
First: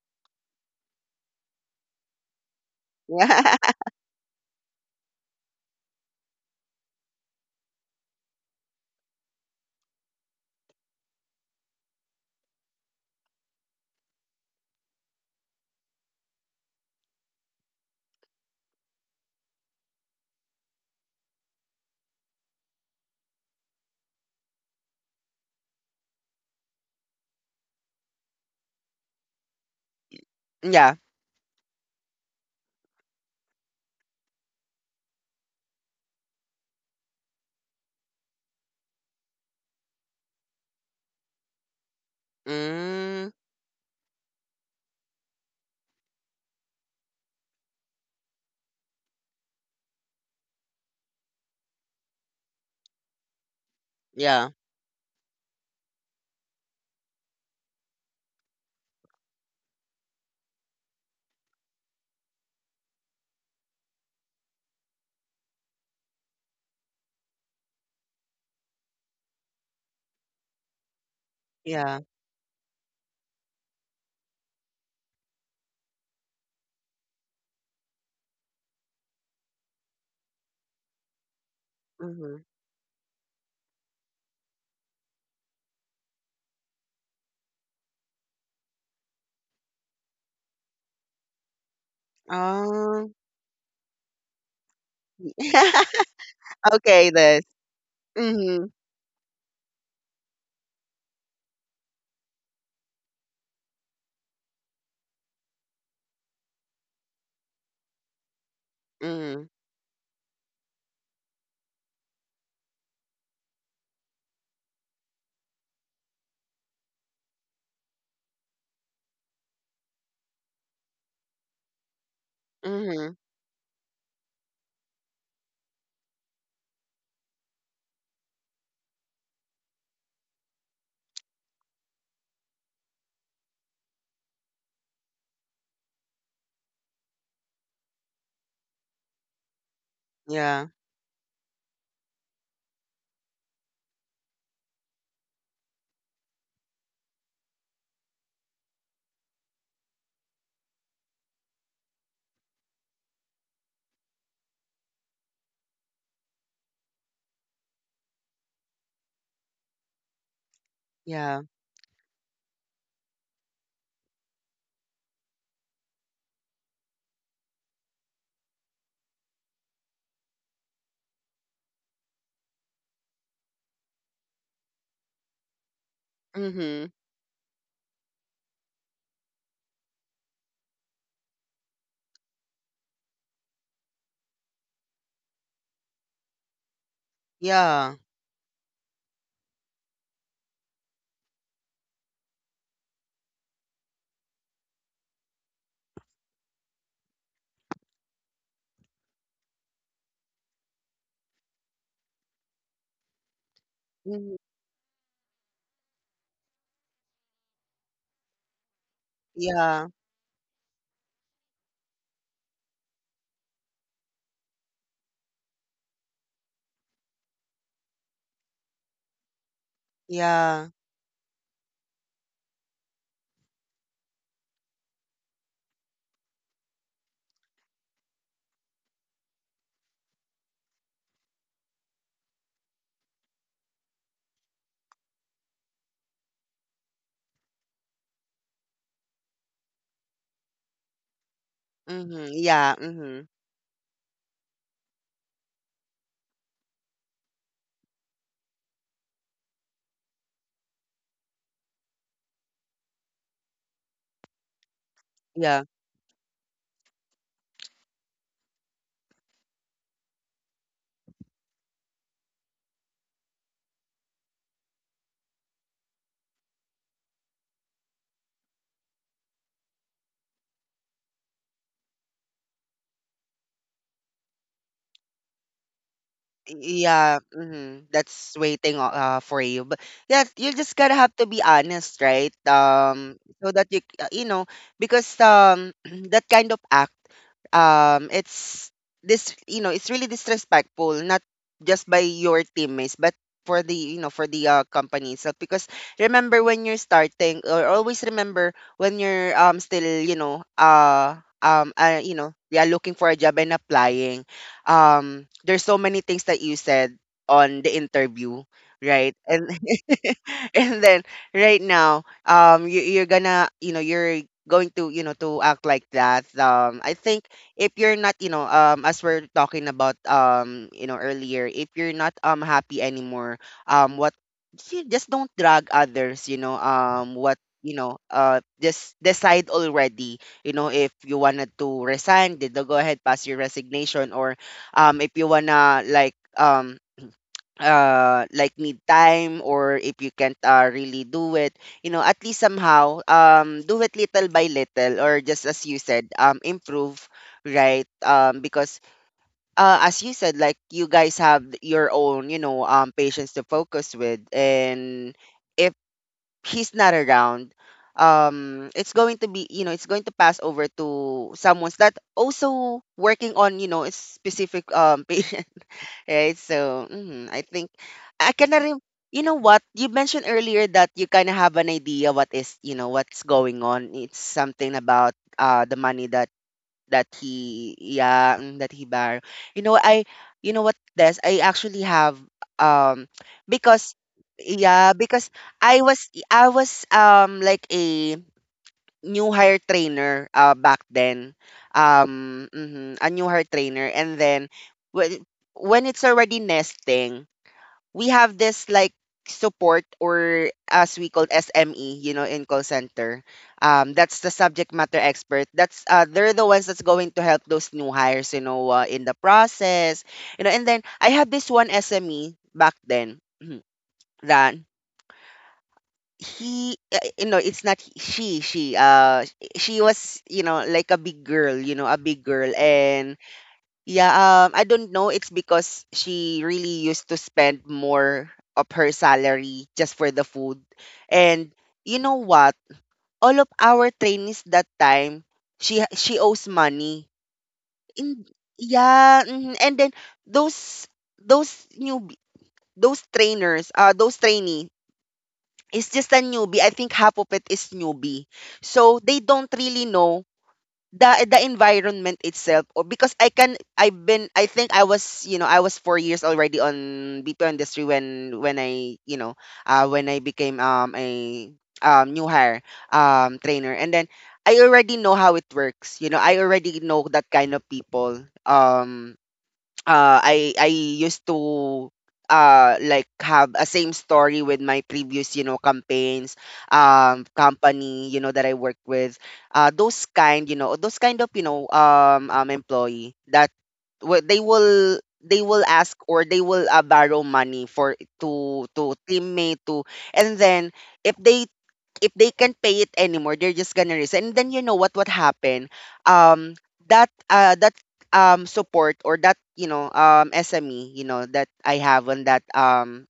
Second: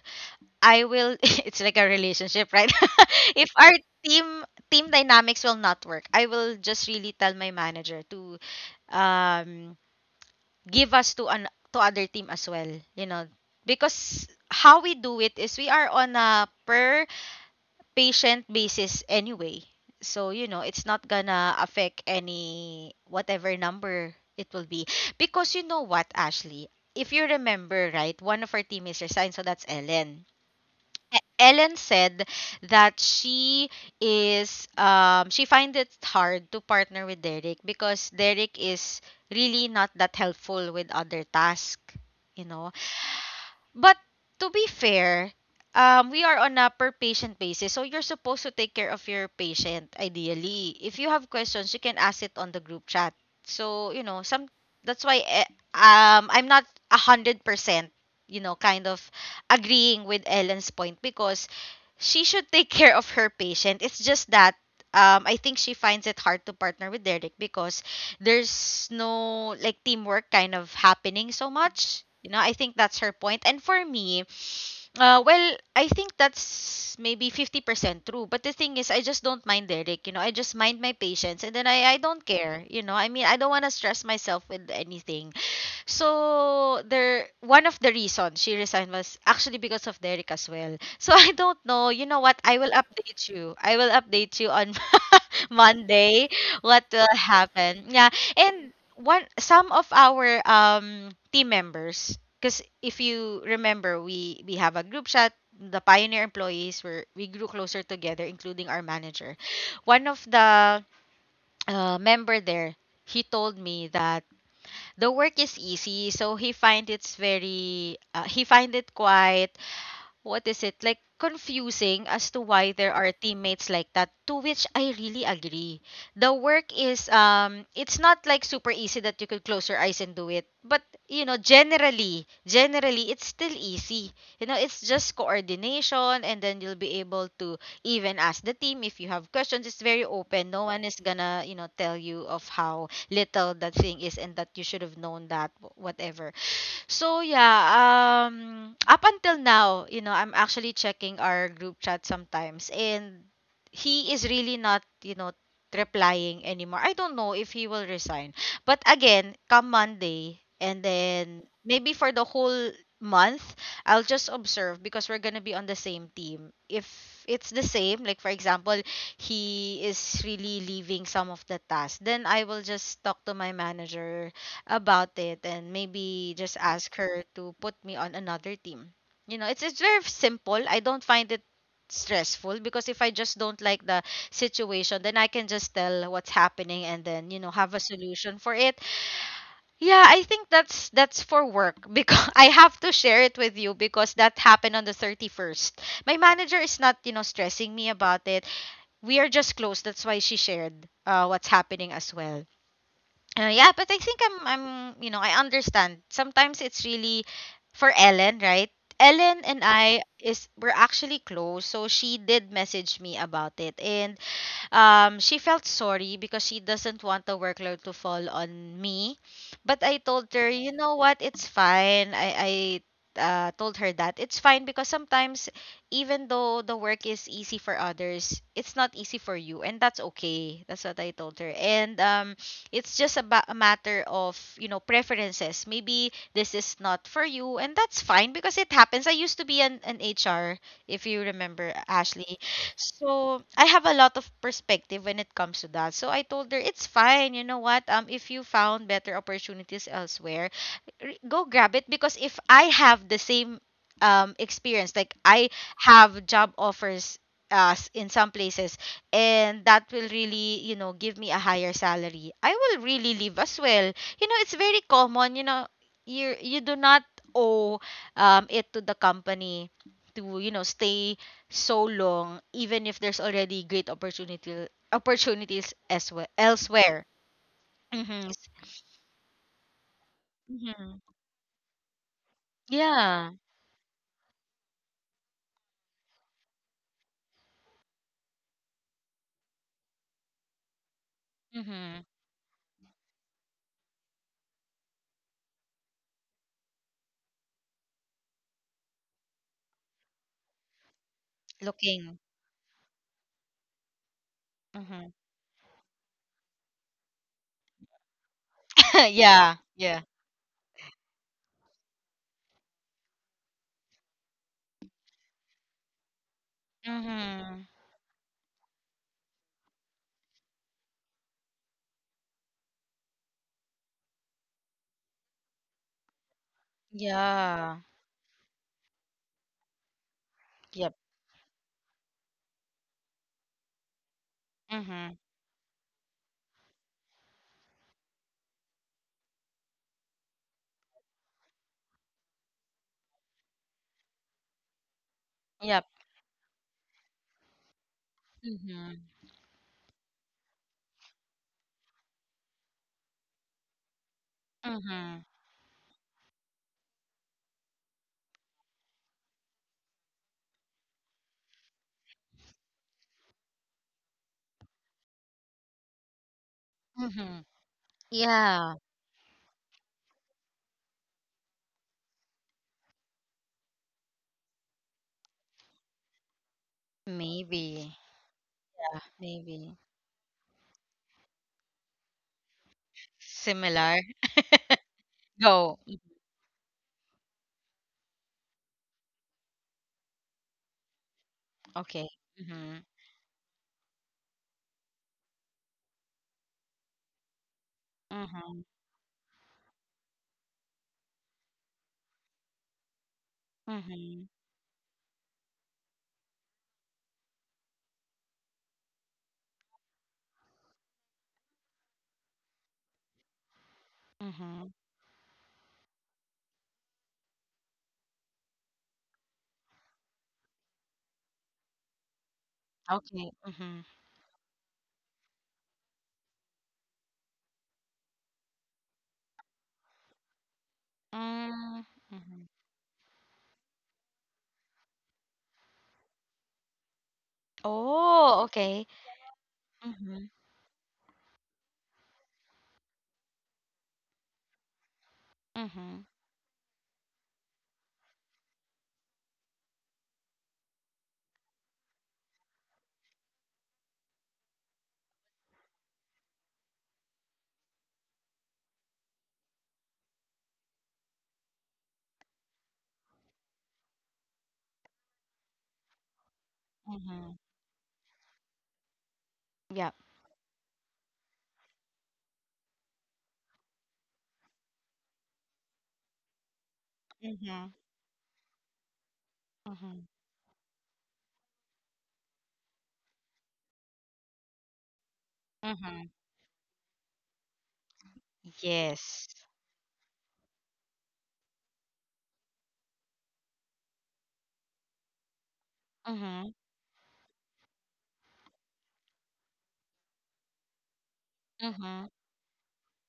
S1: I will it's like a relationship, right? If
S2: yeah,
S1: our team team dynamics will not work, I will just really tell my manager to um give us to an to other team as well, you know, because how we do it is we are on a per patient basis anyway. So, you know, it's not gonna affect any, whatever number it will be. Because you know what, Ashley? If you remember, right, one of our teammates resigned, so that's Ellen.
S2: yeah,
S1: E- Ellen said that she is um she finds it hard to partner with Derek because Derek is really not that helpful with other tasks, you know.
S2: mm,
S1: But to be fair, um, we are on a per patient basis. So you're supposed to take care of your patient ideally. If you have questions, you can ask it on the group chat. So, you know, some
S2: yeah,
S1: that's why, eh, um I'm not a hundred percent, you know, kind of agreeing with Ellen's point, because she should take care of her patient. It's just that um, I think she finds it hard to partner with Derek because there's no like teamwork kind of happening so
S2: yeah,
S1: much. You know, I think that's her point. And for me, uh, well, I think that's maybe fifty percent true. But the thing is, I just don't mind Derek. You know, I just mind my patients, and then I, I don't
S2: mm-hmm,
S1: care. You know, I mean, I don't want to stress myself with anything. So there, one of the reasons she resigned was actually because of Derek as well. So I don't know. You know what? I will
S2: oh,
S1: update you. I will update you on Monday what
S2: okay,
S1: will
S2: this,
S1: happen. Yeah.
S2: mm-hmm,
S1: And one some of our um team members, because if you remember, we we have a group chat, the pioneer employees were we grew closer together, including our manager,
S2: mm-hmm,
S1: one of the uh, member there, he told me that the work is easy, so he find it's very uh, he find it quite, what is it like confusing, as to why there are
S2: mm-hmm,
S1: teammates like that, to which I really agree. The work is um it's not like super easy that you could close your eyes and do it, but you know, generally generally it's still easy. You know, it's just coordination, and then you'll be able to even ask the team if you have questions. It's very open, no
S2: yeah,
S1: one is gonna, you know, tell you of how little that thing is and that you should have known that, wh- whatever. So yeah, um up until now, you know, I'm actually checking our group chat sometimes, and he is really not, you know, replying anymore. I don't know if he will resign. But again, come Monday, and
S2: yeah.
S1: then maybe for the whole month, I'll just observe because we're going to be on the same team. If it's the same, like for example, he is really leaving some of the tasks, then I will just talk to my manager about it and maybe just
S2: Mhm.
S1: ask her to put me on another team. You know, it's it's very simple. I don't find it stressful because if I just don't like the situation, then I can just tell what's happening and then, you know, have a
S2: Yeah.
S1: solution for it. Yeah, I think that's that's for work because I have to share it with you because that happened on the thirty-first. My manager is not, you know, stressing me about it. We are just close. That's why she shared uh, what's happening as well. Uh, yeah, but I think
S2: Mhm.
S1: I'm I'm you know, I understand. Sometimes it's really for Ellen, right? Ellen and
S2: Yeah.
S1: I is, we're actually close, so she did message me about it. And um, she felt sorry because she doesn't want the workload to fall on me. But I told her,
S2: Yeah.
S1: you know what, it's fine. I, I uh, told her that it's fine because sometimes, even though the work is easy for others, it's not easy for you, and that's okay. That's what I told her. And um, it's just about a matter of you know preferences. Maybe this is not for you, and that's fine because it happens. I used to be an, an H R, if you remember,
S2: Mhm.
S1: Ashley.
S2: Yeah. Mhm.
S1: So I have a lot of perspective when it comes to that. So I told her it's fine. You know what? Um, if you found better opportunities elsewhere, r- go grab it, because if I have the same um experience, like I
S2: Yeah.
S1: have job offers uh s- in some places and that will really, you know give me a higher salary, I will really leave as well. you know it's very common you know you you do not owe um it to the company, to you know stay so long, even if there's already great opportunity opportunities as well
S2: Y-
S1: elsewhere.
S2: Yeah. Mhm.
S1: Mm-hmm.
S2: That's waiting o- uh for you. But yeah, you just gotta
S1: Mm-hmm.
S2: have to be honest, right? Um,
S1: Yeah.
S2: so that you c- uh, you know, because, um that kind of, um it's, this you know, it's really disrespectful, not just by
S1: Mm-hmm.
S2: your teammates, but for the, you know for the, uh, company itself. Because remember when you're starting, or always remember when you're, um still, you know uh um uh,
S1: Looking.
S2: you know, yeah, looking for a job and applying,
S1: Mm-hmm.
S2: um there's so many things that you said on the interview, right? And
S1: Yeah, yeah.
S2: and then right now, um you, you're gonna, you know you're going to, you know to act like that. um I think,
S1: Mm-hmm.
S2: if you're not, you know um as we're talking about, um you know, earlier, if you're not, um happy anymore, um what see, just don't drag others, you know um what you
S1: Yeah.
S2: know, uh just decide already. You know, if
S1: Yep.
S2: you wanted to resign, did go ahead, pass your resignation, or, um if
S1: Mm-hmm.
S2: you wanna, like, um uh like need time, or if you can't, uh, really do it, you know, at least somehow, um do it little by little, or just as you
S1: Yep.
S2: said, um improve, right? um because,
S1: Mm-hmm.
S2: uh as you said, like, you guys have your own, you know um patients to focus with. And
S1: Mm-hmm.
S2: if he's not around, um it's going to be, you know, it's going to pass over to someone's that also working on, you know, a specific, um patient, right? So, mhm,
S1: Mm-hmm.
S2: I think, I can
S1: Yeah,
S2: rem- you know what you mentioned earlier, that you kind of have an idea what is, you know, what's going on. It's something about, uh the money that, that
S1: maybe.
S2: he, yeah, mm, that he
S1: Yeah,
S2: borrowed. You know,
S1: maybe.
S2: I you know what, this I actually have, um because,
S1: Similar.
S2: yeah, because
S1: Go.
S2: I was I was, um like, a new hire trainer, uh, back then.
S1: Okay.
S2: Um,
S1: Mm-hmm.
S2: mhm, a new hire trainer. And then when, when it's already nesting, we have
S1: Mm-hmm.
S2: this, like, support, or as we call, S M E, you know, in call center. Um, that's
S1: Mm-hmm.
S2: the subject matter expert. That's, uh, they're the ones that's going to help those new hires, you know, uh, in the process, you know. And then I have this one S M E back then, that,
S1: Mm-hmm.
S2: he uh, you know it's not he- she she uh she was, you know, like, a big girl, you know, a big girl. And
S1: Okay. Mm-hmm.
S2: yeah, um, I don't know, it's because she really used to spend more of her salary just for the food. And you know
S1: Mm-hmm.
S2: what, all of our trainees that time, she ha- she owes money in,
S1: Oh, okay.
S2: yeah, mhm. and then
S1: Mhm,
S2: those those new those trainers uh those trainee is
S1: mhm,
S2: just a newbie. I think half of it is newbie. So they don't really know the the environment itself. Or, because I can, I've been, I think I was, you know, I was four years already on B P O industry, when, when I, you know, uh when I became, um a, um new hire, um trainer. And then I already know how it works, you know, I already know that
S1: mhm.
S2: kind of people. Um,
S1: Yep.
S2: uh, I I used to, uh like, have a same story with my previous, you know, campaigns, um
S1: Mhm,
S2: company, you know, that I worked with. Uh,
S1: mhm,
S2: those kind, you know, those kind of, you know um um employee, that, w- they will they will ask,
S1: mhm.
S2: or they will, uh, borrow money for, to, to
S1: Yes.
S2: teammate to. And then, if they if they can't pay it anymore, they're just gonna resign. And then you know what would happen? Um,
S1: Mhm,
S2: that, uh that um, support, or that, you know, um, S M E, you know, that I have
S1: mhm.
S2: on that, um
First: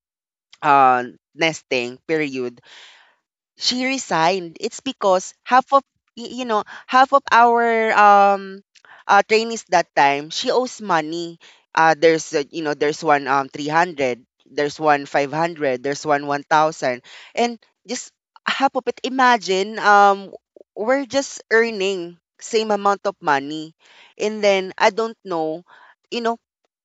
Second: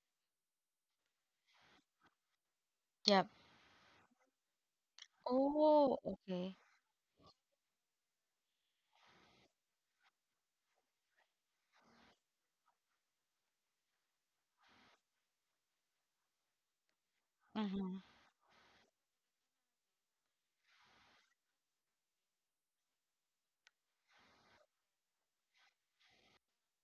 S2: uh, nesting period.
S1: Yep.
S2: She resigned. It's because half of,
S1: Oh,
S2: y- you
S1: okay.
S2: know, half of our, um uh, trainees that time, she owes money. Uh, there's, uh, you know, there's one, um, three hundred, there's one five hundred, there's one one thousand, and
S1: Mhm,
S2: just half of it. Imagine, um, we're just earning same amount of money, and then I don't know. You know,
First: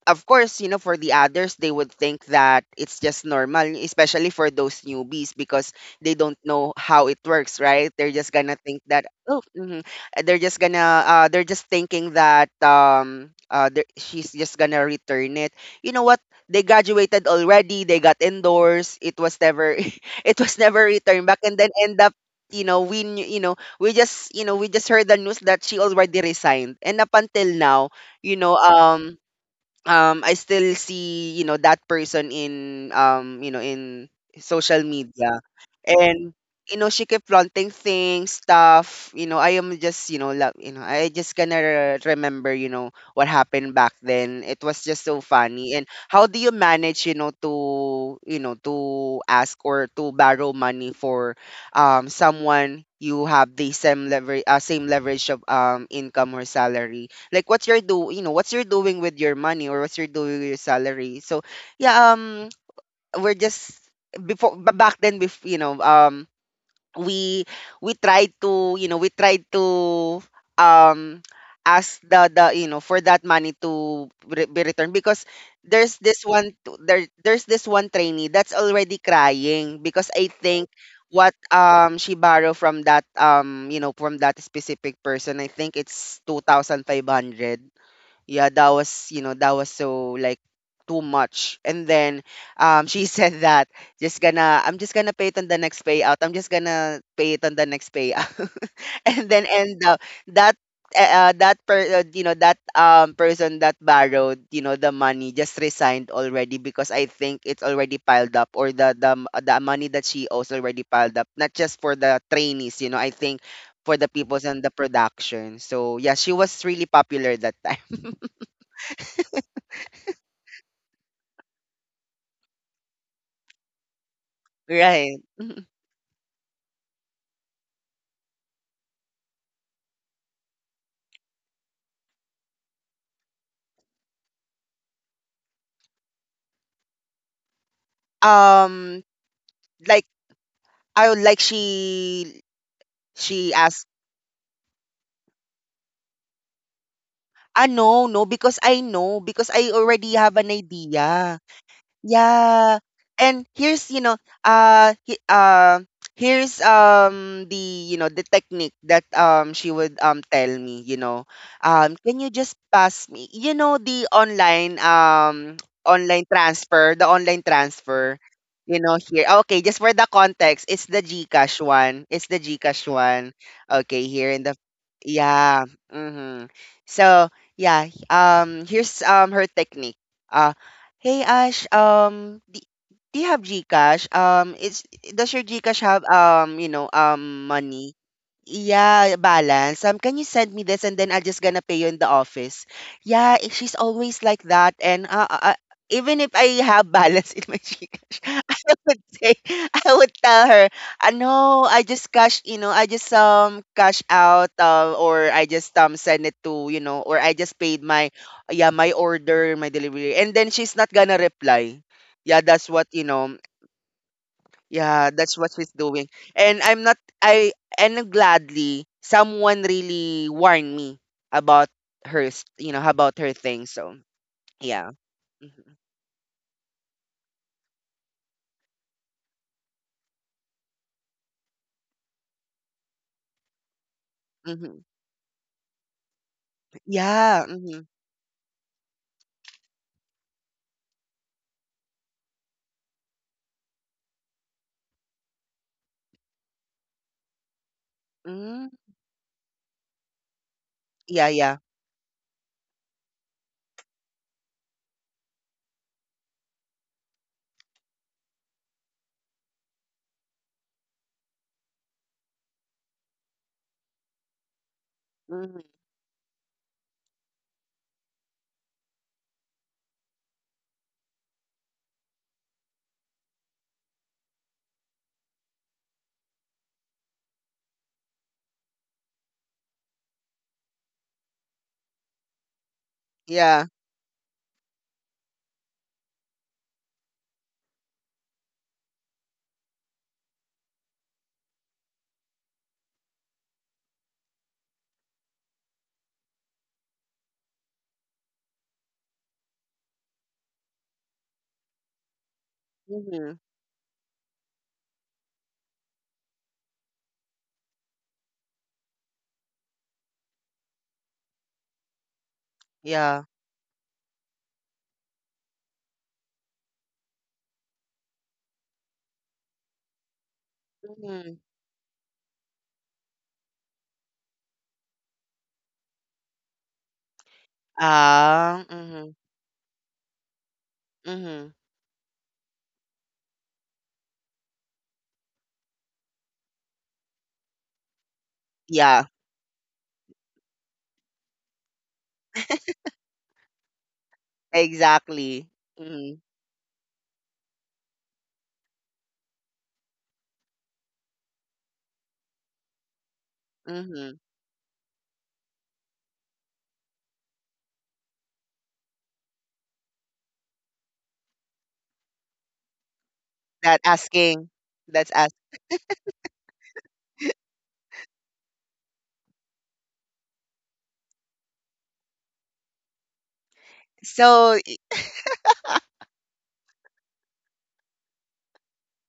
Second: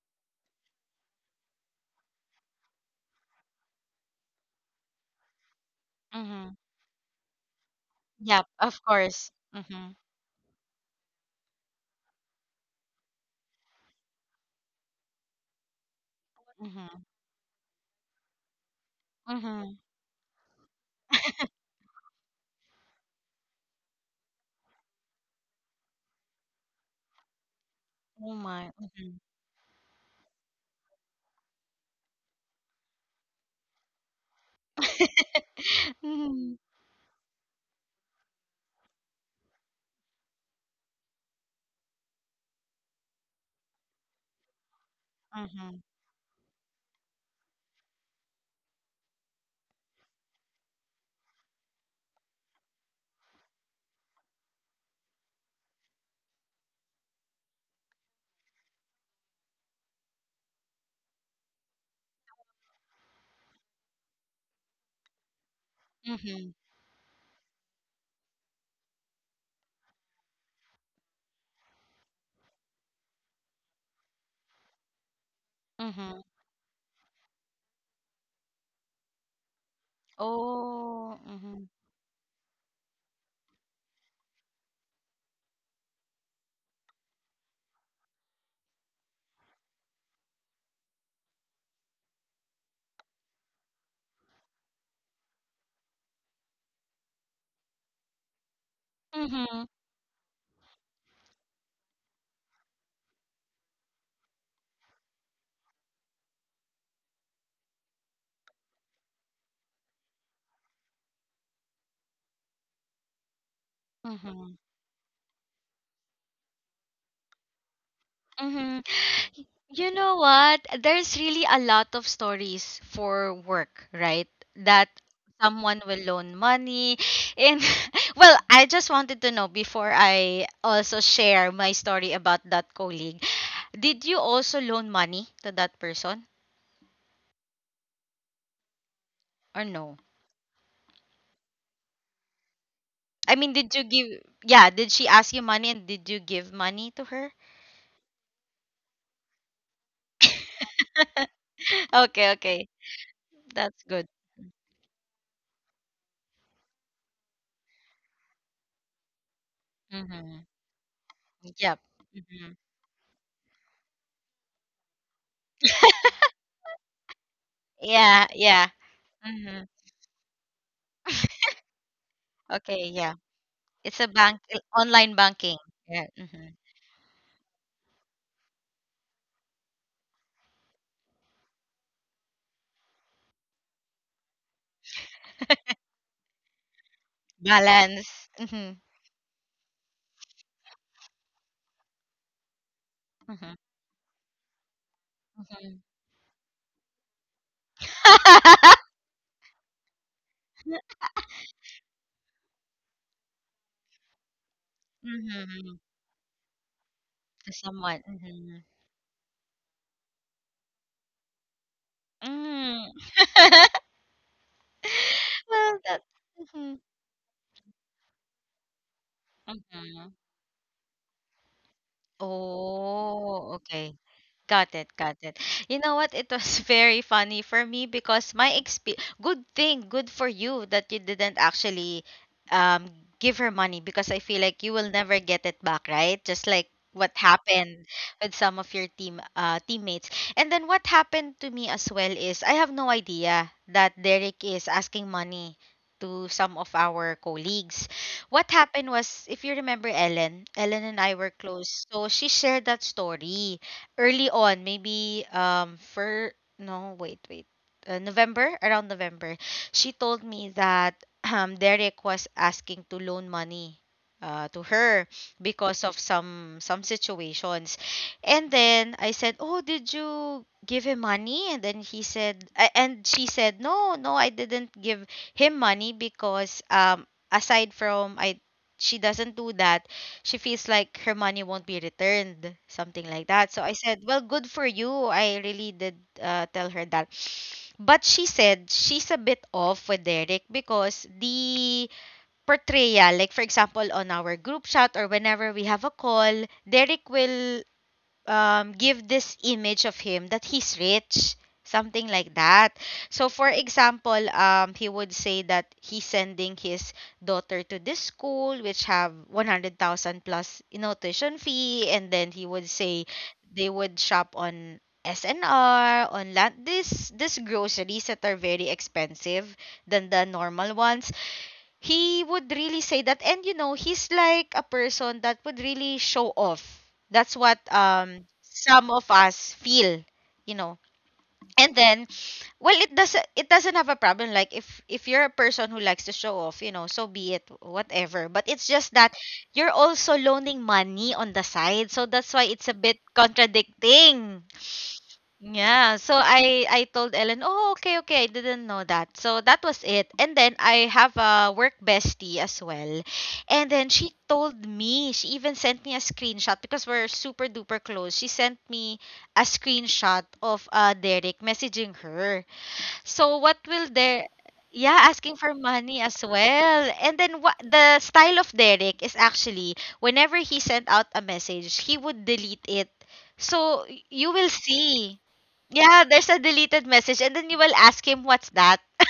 S2: of course, you know, for the others, they would think that it's just normal, especially for those newbies, because they don't
S1: mhm.
S2: know how it works, right? They're just
S1: Yep,
S2: gonna
S1: of
S2: think that,
S1: course.
S2: oh, mhm."
S1: Mhm,
S2: Uh, they're just gonna, uh, they're just thinking that, um uh, they're- she's just gonna return it. You know what? They
S1: mhm,
S2: graduated already. They got indoors. It was
S1: mhm.
S2: never, it was never returned back, and then end up. You know, we knew- you know, we just, you know we just heard the news that she already resigned. And up until now,
S1: Oh
S2: you know,
S1: my.
S2: um,
S1: Mhm.
S2: um, I still see, you know, that person in, um, you know, in social media. And
S1: Mhm,
S2: you know, she kept flaunting things, stuff, you know, I am just, you know, like, you know, I just gonna re- remember, you know, what happened back then. It was just so funny.
S1: mhm,
S2: And how do you manage, you know, to, you know, to ask or to borrow money for, um someone you have the same leverage, uh, same leverage of, um income or salary. Like, what's your, do you know what's you're doing with your money, or what's you're doing with your salary? So yeah, um, we're just before, ba- back then, before, you know um
S1: mhm,
S2: we we tried to you know we tried to, um ask the the you know, for that money to, re- be returned. Because there's
S1: mhm.
S2: this one, t- there there's this one trainee that's already crying, because I think,
S1: Oh,
S2: what
S1: mhm,
S2: um she borrowed from that, um, you know, from that specific person, I think it's two thousand five hundred. Yeah, that was, you know, that was so, like, too much. And then, um, she said that, just gonna I'm just gonna pay it on the next payout, I'm just gonna pay it on the next payout and then
S1: mhm,
S2: end up that, uh, uh, that, per, uh, you know, that, um, person that borrowed, you know, the money just resigned already, because I think it's already piled up, or the the, m- the money that she owes already piled up, not just for the trainees, you know, I think for the peoples
S1: mhm,
S2: and the production. So yeah, she was really popular that, time.
S1: mhm. You know what? There's really a lot of stories for work, right? That
S2: Right.
S1: someone will loan money. And well, I just wanted to know before I also share my story about that colleague. Did you also loan money to that person
S2: Um,
S1: or no?
S2: like I like, she
S1: I mean,
S2: she
S1: did you
S2: asked,
S1: give, yeah, did she ask you money, and did you give money to her?
S2: ah, no, no, because I know, because I already have an idea.
S1: Okay, okay.
S2: Yeah. And
S1: That's
S2: here's, you
S1: good.
S2: know, uh, he, uh, here's, um, the, you know, the technique that, um, she would, um,
S1: Mm-hmm.
S2: tell me, you know.
S1: Yep.
S2: Um, can you
S1: Mm-hmm.
S2: just pass me, you know, the online, um online transfer, the online transfer,
S1: Yeah, yeah.
S2: you know, here. Okay,
S1: Mm-hmm.
S2: just for the context, it's the GCash one. It's the
S1: Okay,
S2: GCash
S1: yeah.
S2: one.
S1: It's
S2: Okay,
S1: a
S2: here
S1: bank
S2: in the,
S1: eh, online banking.
S2: yeah.
S1: Yeah,
S2: Mm-hmm.
S1: mhm.
S2: So, yeah, um, here's um her technique. Uh, Hey Ash, um, do, do you have GCash? Um, it's, does your GCash have, um, you know, um, money?
S1: Balance. Mhm,
S2: Yeah, balance. Um, can you send me this and then I'll just gonna pay you in the office? Yeah,
S1: mhm,
S2: eh, she's always like that. And uh, uh, uh,
S1: mhm.
S2: even if I have balance in my Gcash,
S1: Mhm.
S2: I would say, I would tell her, uh, no, I just cash, you know, I just um cash out uh, or I just um send it to, you know, or I
S1: To
S2: just paid
S1: someone.
S2: my,
S1: Mhm.
S2: yeah, my order, my delivery. And then she's not gonna reply. Yeah, that's what,
S1: Mm.
S2: you know. Yeah, that's what she's
S1: Well, that.
S2: doing. And
S1: Mhm,
S2: I'm not I and gladly someone
S1: mhm.
S2: really warned me about her, s- you know, about her
S1: Oh,
S2: thing.
S1: okay.
S2: So,
S1: Got it,
S2: yeah.
S1: got it.
S2: Mm-hmm.
S1: You know what? It was very funny for me because my exp good thing, good for you that you didn't actually um give her money, because I feel like you
S2: Hmm.
S1: will never get it back, right? Just like what
S2: Yeah. Mm-hmm.
S1: happened with some of your team uh teammates. And then what happened to me as well is I have no idea that Derek is asking money to some of our colleagues. What
S2: Mm-hmm.
S1: happened was, if you remember Ellen, Ellen and I
S2: Yeah,
S1: were
S2: yeah.
S1: close. So she shared that story early on, maybe um for no wait wait uh, November, around November. She told me that um Derek was asking to loan money uh to her
S2: Mm-hmm.
S1: because of some some situations, and then I said, oh, did you give him money? And then he said, a- and she said, no, no, I didn't give him money, because um aside from I she doesn't do that, she feels like her money won't be returned, something like that. So
S2: Yeah.
S1: I said, well, good for you. I really did uh, tell her that. But she said she's a bit off with Derek because the portrayal, like, for example, on our group chat or whenever we have a call, Derek will um, give this image of him that he's rich, something like that. So,
S2: Mm-hmm.
S1: for example, um, he would say that he's sending his daughter to this school which have one hundred thousand plus, you know, tuition fee, and then he would say
S2: Yeah.
S1: they would shop on S N R on land, this this groceries that are very expensive than the normal ones.
S2: Mm-hmm.
S1: He would really say that, and you know he's like a person that would really show off. That's what um
S2: Ah.
S1: some of
S2: Mm-hmm.
S1: us feel you know
S2: Mm-hmm.
S1: and then, well, it doesn't it doesn't have a problem. Like, if if you're a person who likes to show off, you know so be it, whatever. But it's just
S2: Yeah,
S1: that you're also loaning money on the side, so that's why it's a bit contradicting.
S2: exactly.
S1: Yeah, so
S2: Mm-hmm.
S1: I I told Ellen, "Oh, okay, okay. I didn't know that." So that was it. And then I have a work bestie as well. And then
S2: Mm-hmm.
S1: she told me, she even sent me a screenshot, because we're super duper close. She sent me a screenshot of uh, Derek messaging her. So what
S2: That
S1: will there
S2: asking.
S1: Yeah,
S2: That's ask.
S1: asking for money as well. And then what the style of Derek is actually, whenever he sent out a message, he would delete it. So y- you will
S2: So,
S1: see. Yeah, there's a deleted message and then you will ask him what's that.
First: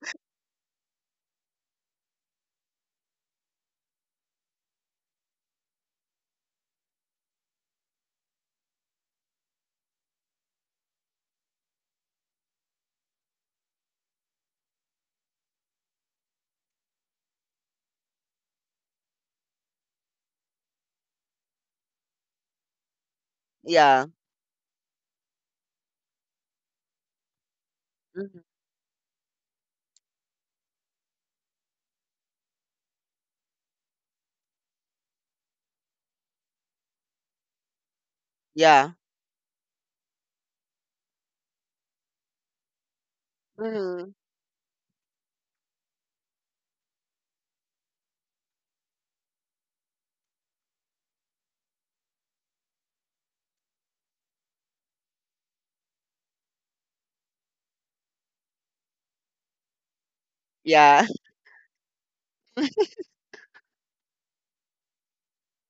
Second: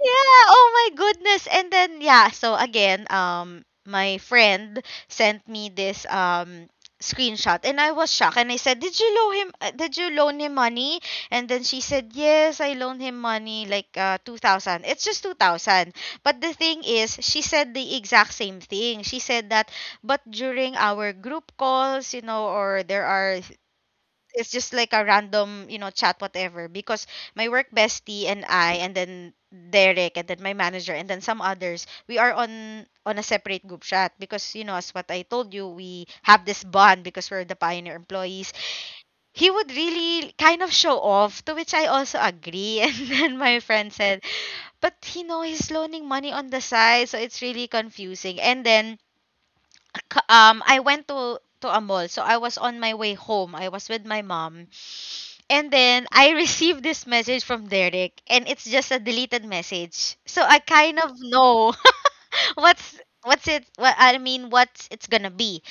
S1: Yeah, oh my goodness. And then, yeah, so again, um my friend sent me this um screenshot, and I was shocked and I said, "Did you loan him uh, did you loan him money?" And then she said, "Yes, I loaned him money like uh two thousand. It's just two thousand." But the thing is, she said the exact same thing. She said that, but during our group calls, you know, or there are
S2: yeah.
S1: it's just like a random, you know, chat, whatever, because my work bestie
S2: Mm-hmm.
S1: and I, and then Derek, and then my manager, and then some others, we are on on a separate group chat because, you know, as what I told you, we have this bond because we're the pioneer employees.
S2: Yeah.
S1: He would really kind of show off, to which I also agree. And then my friend
S2: Mm-hmm.
S1: said, but you know he's loaning money on the side, so it's really confusing. And then c- um I went to to a mall, so I was on my way home, I was with my mom, and then I received this message from Derek, and it's just a deleted message. So I kind
S2: Yeah.
S1: of know what's what's it. What I mean, what's it's gonna be.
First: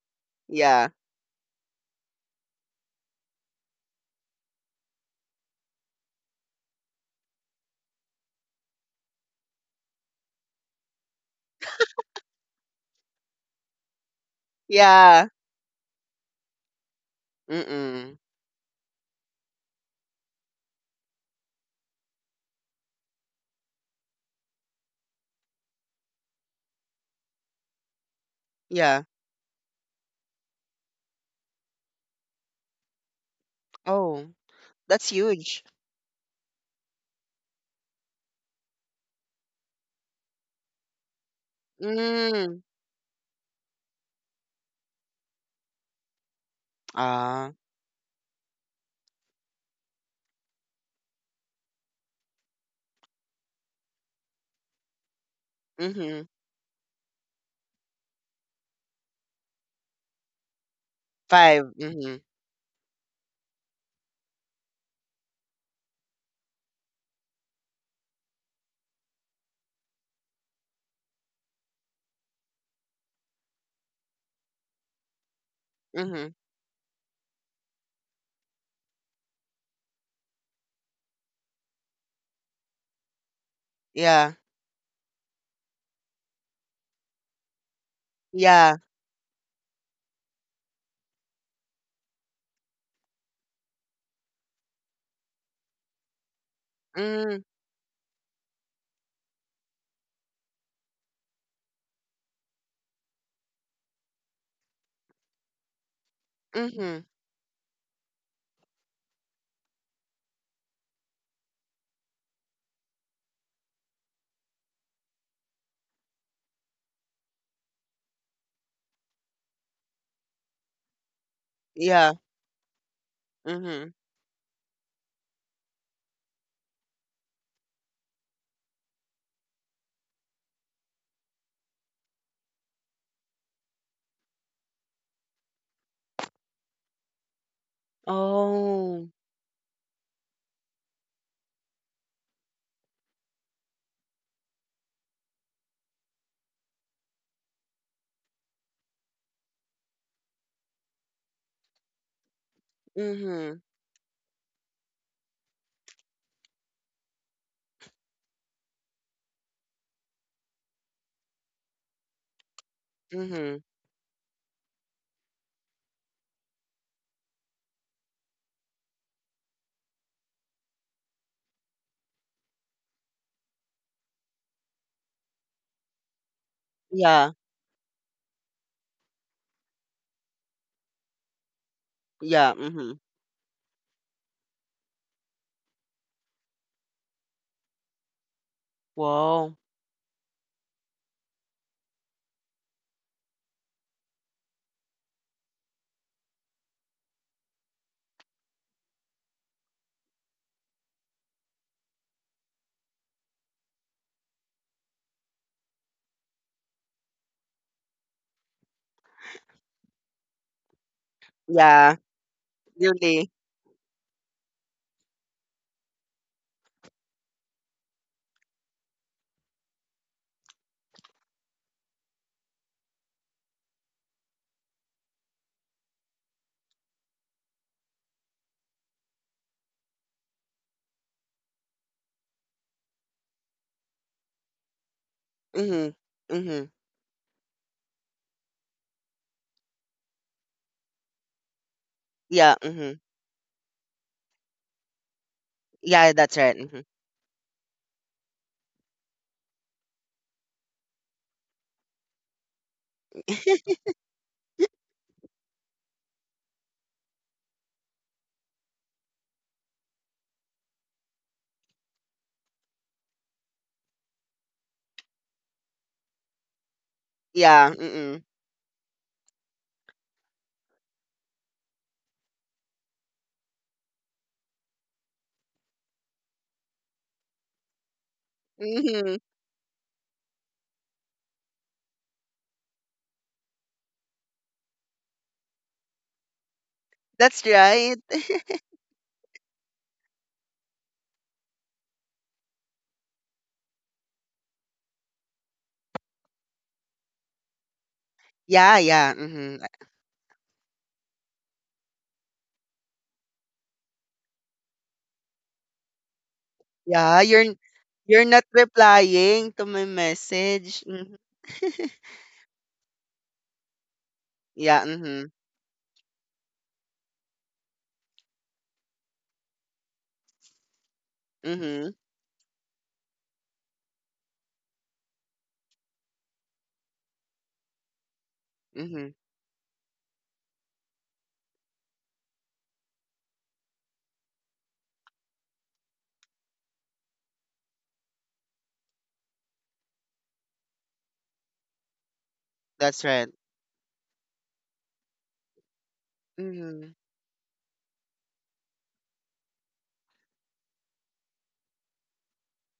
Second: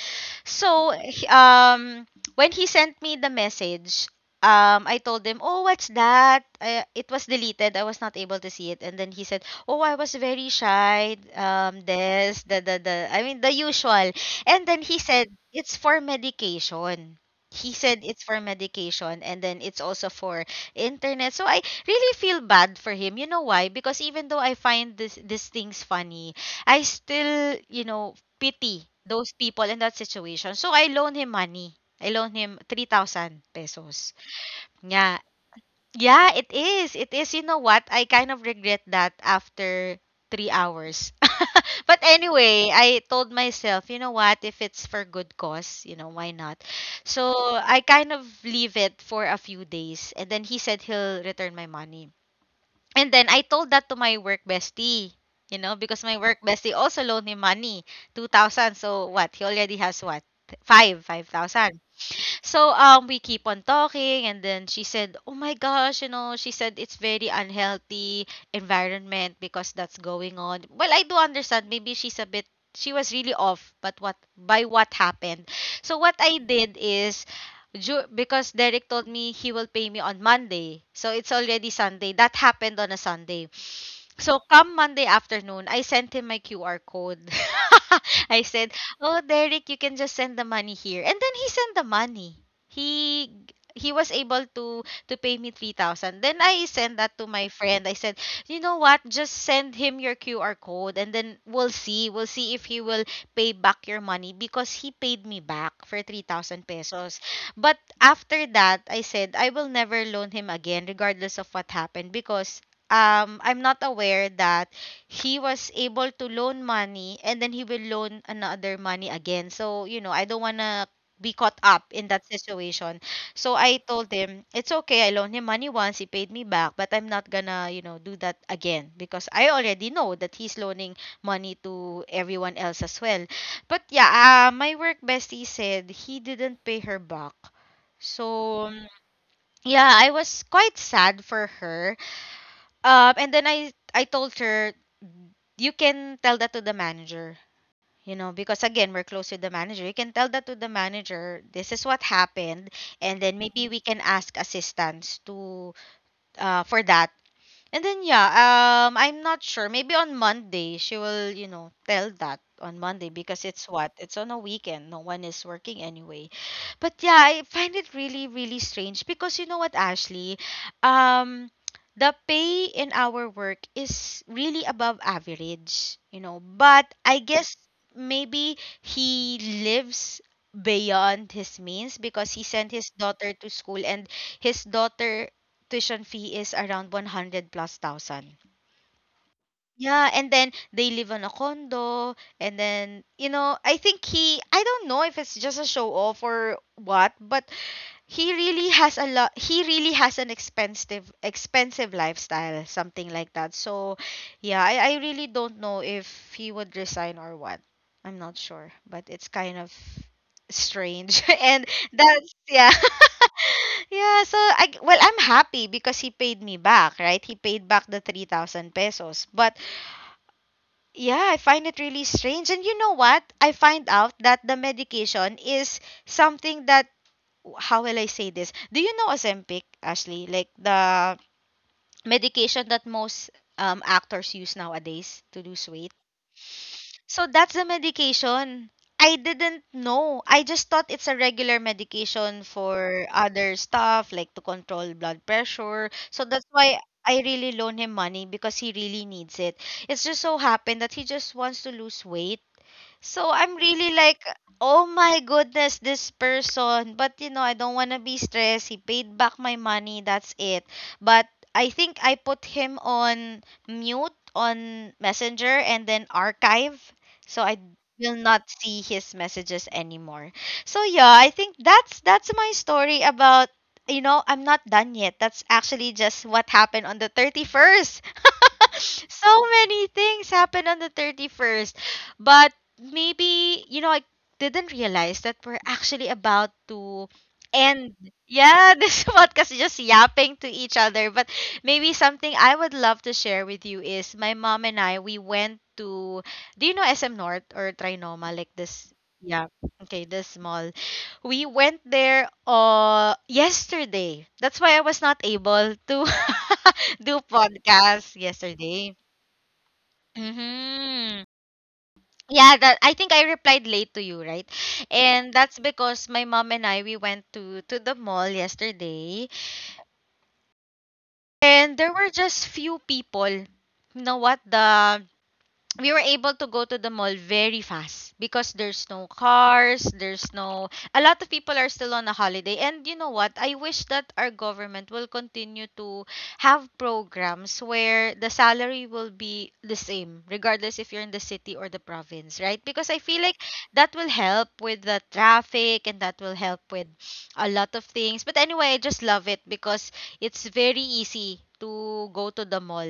S2: Yeah.
S1: So, he- um, when he sent me the message, um, I told him, "Oh, what's that? I, it was deleted. I was not able to see it." And then he said, "Oh, I was very shy. Um, this, the, the, the. I mean, the usual." And then he
S2: Yeah.
S1: said, "It's for medication." He said
S2: Mm-mm.
S1: it's for medication, and then it's also for internet. So I really feel bad for him. You know why? Because even though I find this these things funny, I still, you know, pity
S2: Yeah.
S1: those people in that situation. So I loaned him money. I loaned him 3,000 pesos.
S2: Oh, that's
S1: Yeah.
S2: huge.
S1: Yeah, it is. It is. You know what? I kind of regret that after three hours. But
S2: Mm.
S1: anyway, I told myself, you know what? If it's for good cause, you know, why not? So
S2: Ah.
S1: I kind of leave it for a few days. And then he said he'll return my money. And then I told that to my work bestie, you know, because my
S2: Mm-hmm.
S1: work bestie also loaned me money, two thousand. So what? He already has what? 5,
S2: Five.
S1: five thousand.
S2: Mm-hmm.
S1: So, um we keep on talking, and then she said, "Oh my gosh, you know, she said it's very unhealthy environment because that's going on." Well, I do understand. Maybe she's a bit, she was really off, but what by what happened. So what
S2: Mm-hmm.
S1: I did is, ju- because Derek told me he will pay me on Monday. So it's already Sunday. That happened on a Sunday.
S2: Yeah.
S1: So come Monday afternoon, I sent him my Q R code. I said,
S2: Yeah.
S1: "Oh, Derek, you can just send the money here." And then he sent the money. He he was able to to pay me three thousand. Then I sent that to
S2: Mm.
S1: my friend. I said, "You know what? Just send him your Q R code and then we'll see. We'll see if he will pay back your money, because he paid me back for three thousand
S2: Mm-hmm.
S1: pesos." But after that, I said, "I will never loan him again regardless of what happened, because um I'm not aware that he was able to loan money and then he will loan another money again. So, you know, I don't want to be caught up in
S2: Yeah.
S1: that situation." So I
S2: Mm-hmm.
S1: told him, it's okay. I loaned him money once. He paid me back, but I'm not gonna, you know, do that again because I already know that he's loaning money to everyone else as well. But yeah, uh, my work bestie said he didn't pay her back. So,
S2: Oh.
S1: yeah, I was quite sad for her um, and then I I told her you can tell that to the manager, you know, because again we're close with the manager. You can tell that to the manager. This is what happened, and then maybe
S2: Mm-hmm.
S1: we can ask assistance to uh for that. And then yeah, um I'm not sure. Maybe on Monday she will, you know, tell that on Monday because
S2: Mm-hmm.
S1: it's what? It's on a weekend. No one is working anyway. But yeah, I find it really really strange because you know what, Ashley, um the pay in our work is really above average, you know. But I
S2: Yeah.
S1: guess maybe he lives beyond his means because he
S2: Yeah.
S1: sent his
S2: Mm-hmm.
S1: daughter to school, and his daughter tuition fee is around 100 plus thousand.
S2: Wow.
S1: Yeah, and then they live on a condo, and then you know, I think he, I don't know if it's just a show off or what, but he really has a lot. He really has an expensive, expensive lifestyle, something like that. So, yeah, I, I really don't know if he would resign or what. I'm not sure, but it's kind of strange. And
S2: Yeah.
S1: that's yeah.
S2: Really.
S1: Yeah, so I well, I'm happy because he paid me back, right? He paid back the 3000 pesos. But yeah, I find it really strange. And you know what? I find out that the medication is something that how will I say this? Do you know Ozempic, Ashley? Like the medication that most um, actors use nowadays to lose weight.
S2: Mm-hmm. Mm-hmm.
S1: So that's the medication. I didn't know. I just thought it's a regular medication
S2: Yeah. Mm-hmm.
S1: for other stuff, like to control blood pressure. So
S2: Yeah,
S1: that's
S2: that's right.
S1: why
S2: Mm-hmm.
S1: I really loan him money because he really needs it. It's just so happened that he just wants to lose weight. So I'm really like, oh my goodness, this person. But you know, I don't want to be stressed. He paid back my money. That's it. But I think I put him on mute on Messenger and then archive. So I
S2: Yeah.
S1: will
S2: Mm-hmm.
S1: not see his messages anymore. So yeah, I think that's that's my story about you know, I'm not done yet. That's actually just what happened on the thirty-first.
S2: Mm-hmm.
S1: So many things happened on the thirty-first. But maybe you know I didn't realize that we're actually about to
S2: That's
S1: end.
S2: right.
S1: Yeah, this podcast is just yapping to each other. But maybe something I would love to share with you is my mom and I we went to do you know S M North or Trinoma like
S2: Yeah.
S1: this.
S2: Yeah.
S1: Yeah.
S2: Mm-hmm.
S1: Okay, this mall. We went there uh yesterday. That's why I was not able to do
S2: Yeah, you're
S1: podcast
S2: you're not
S1: yesterday.
S2: replying to my message.
S1: Mhm.
S2: Mhm.
S1: Yeah, that I think I replied late to you, right?
S2: Yeah,
S1: And
S2: mhm.
S1: that's because my mom and I we went to to the mall yesterday, and there
S2: Mhm.
S1: were just few people. You know what? The we were able to go to the mall very fast because there's no
S2: Mhm.
S1: cars, there's no a lot of people are still on a holiday. And you know what? I wish that our government will continue to have programs where the salary will be the same regardless if you're in the city or the province, right? Because I
S2: That's
S1: feel like
S2: right.
S1: that will help with the traffic and that will help with
S2: Mhm.
S1: a lot of things. But anyway, I just love it because it's very easy to go to the mall,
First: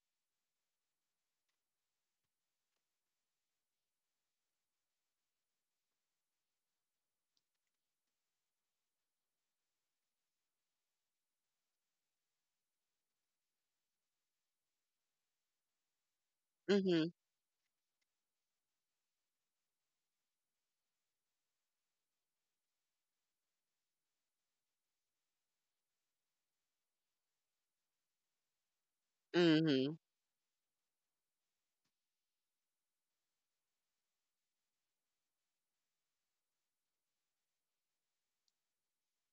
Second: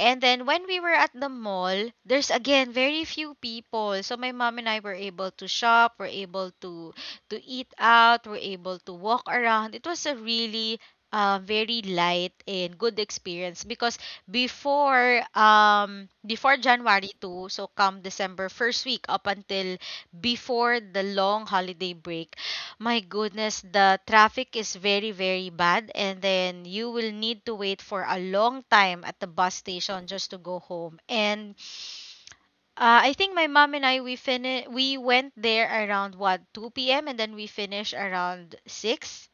S1: and then when we were at the mall, there's again very few people. So my mom and I were able to shop, were able to to eat out, were able to walk around. It was a really um, very light and good experience because before um before
S2: Mhm.
S1: January second, so come December first week up until before the long holiday break, my goodness, the traffic is very, very bad, and then you will need to wait for a long time at the bus
S2: Mhm.
S1: station just to go home. And uh, I think my mom and I we fini- we went there around what two p m and then we finished around six.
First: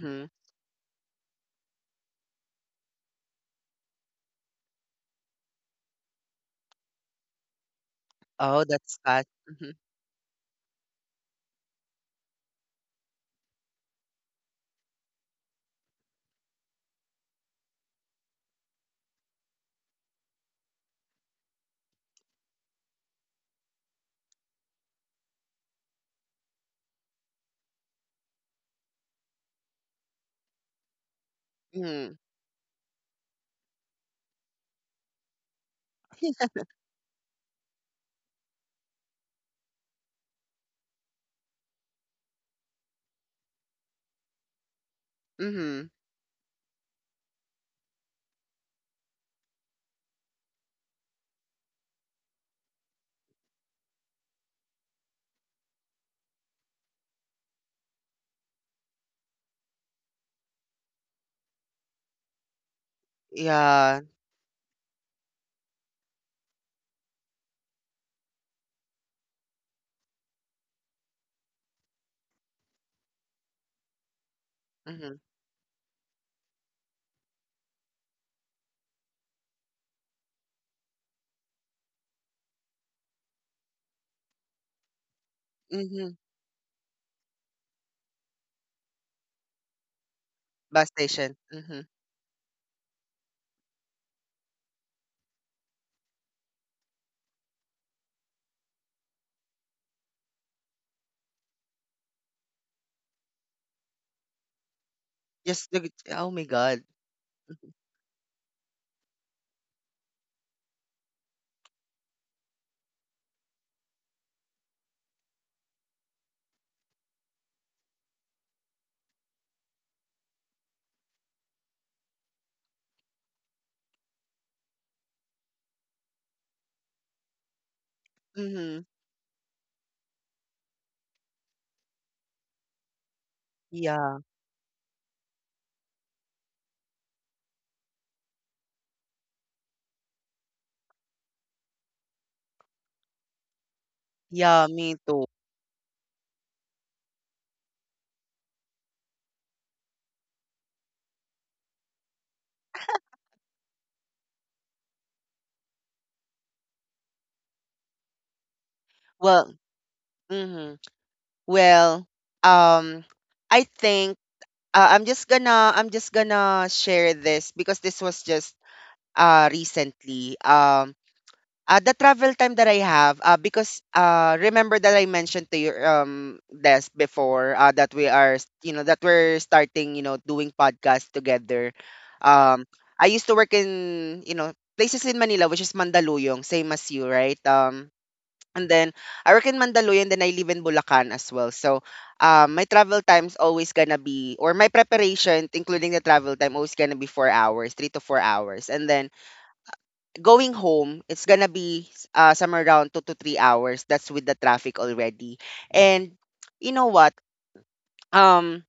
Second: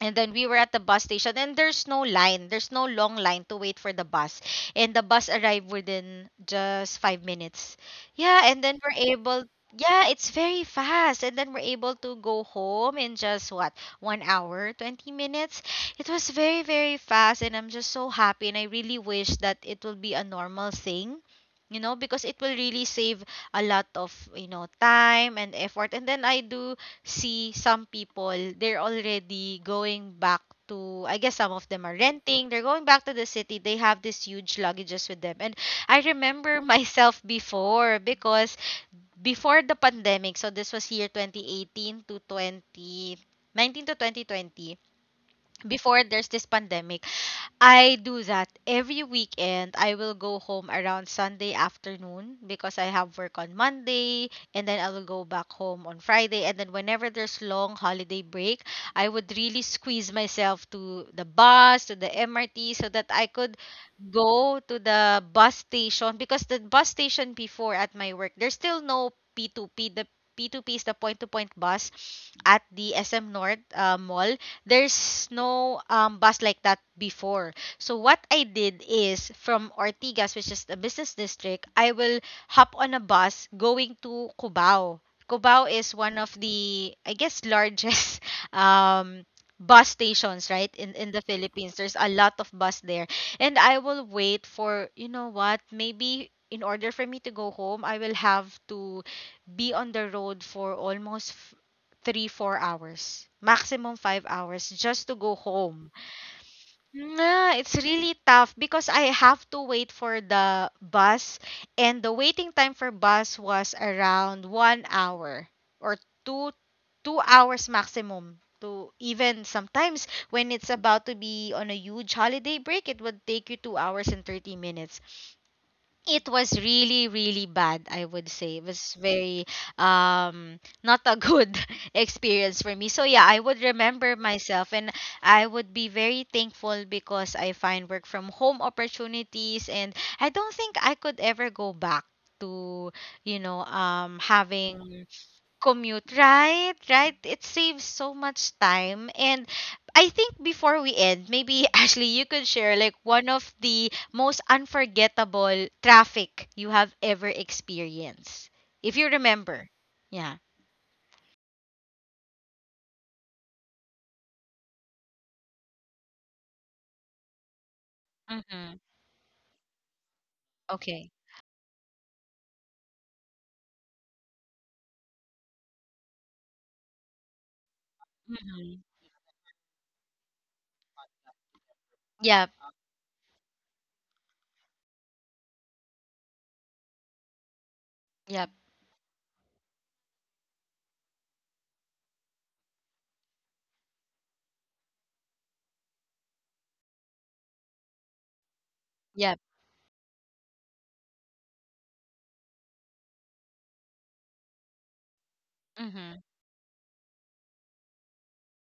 S1: And then we were at the bus station and there's no line. There's no long line to wait for the bus. And the bus arrived within just five minutes. Yeah,
S2: Oh,
S1: and then
S2: that's
S1: we're
S2: fast.
S1: able
S2: Mhm.
S1: yeah, it's very fast. And then we're able to go home in just what, one hour, twenty minutes. It was very, very fast, and I'm just so happy, and I really wish that it will be a normal thing. You know, because it will really save a lot of, you know, time and effort. And then I do see some people, they're already going back to, I guess some of them are
S2: Mhm.
S1: renting, they're going back to the city, they have these huge luggages with them. And I remember myself before because before the pandemic, so this was year twenty eighteen to twenty nineteen to twenty twenty,
S2: Mhm.
S1: before there's this pandemic, I do that every weekend. I will go home around Sunday afternoon because I have work on Monday, and then I will go back home on Friday, and then whenever there's long holiday break, I would really squeeze myself to the bus, to the M R T so that I could
S2: Yeah.
S1: go to the bus station because the bus station before at my work, there's still no P two P. The P two P is the point to point bus at the S M North uh, Mall.
S2: Mhm.
S1: There's no um, bus like that before. So what I did is from Ortigas, which is the business district, I will hop on a bus going to Cubao. Cubao is one
S2: Mhm.
S1: of the, I guess, largest um, bus stations, right,
S2: Bus
S1: in, in the
S2: station.
S1: Philippines.
S2: Mhm.
S1: There's a lot of bus there. And I will wait for, you know what, maybe in order for me to go home, I will have to be on the road for almost three, four hours, maximum five hours just to go
S2: Just look
S1: home.
S2: at- oh my god.
S1: Nah, it's really tough because I have to wait for the bus, and the waiting time for bus was around one hour or 2 2 hours maximum to even sometimes when it's about to be on a huge holiday break it would take you two hours and thirty minutes. It was really really bad. I would say it
S2: Mhm.
S1: was very um not a good experience for me. So yeah, I would remember
S2: Yeah.
S1: myself, and I would be very thankful because I find work from home opportunities, and I don't think I could ever go back to you know um
S2: Yeah, me
S1: having
S2: too.
S1: commute, right, right, it saves so much time. And I think before we end, maybe Ashley, you could share like one of the most unforgettable traffic you have ever experienced if you
S2: Well,
S1: remember. Yeah.
S2: mhm. Well, um I think uh, I'm just gonna I'm just gonna share this because this was just
S1: Mm-hmm.
S2: uh, recently. Um,
S1: Okay.
S2: uh, the travel time that I have, uh, because uh, remember that I mentioned to your um desk before uh, that we are, s- you
S1: Mm-hmm.
S2: know, that we're starting, you know, doing podcasts together.
S1: Yep,
S2: Um, I used to work in, you know, places in Manila, which is Mandaluyong, same as you, right? Um,
S1: yep,
S2: and then I work in Mandaluyong, then I live in Bulacan as well. So, um, my travel time's always gonna be, or my preparation, including the travel time, always gonna be four hours, three to four hours, and then
S1: yep.
S2: going home, it's gonna be uh, somewhere around two to three hours. That's with the traffic already. And
S1: Mm-hmm.
S2: you know what? Um,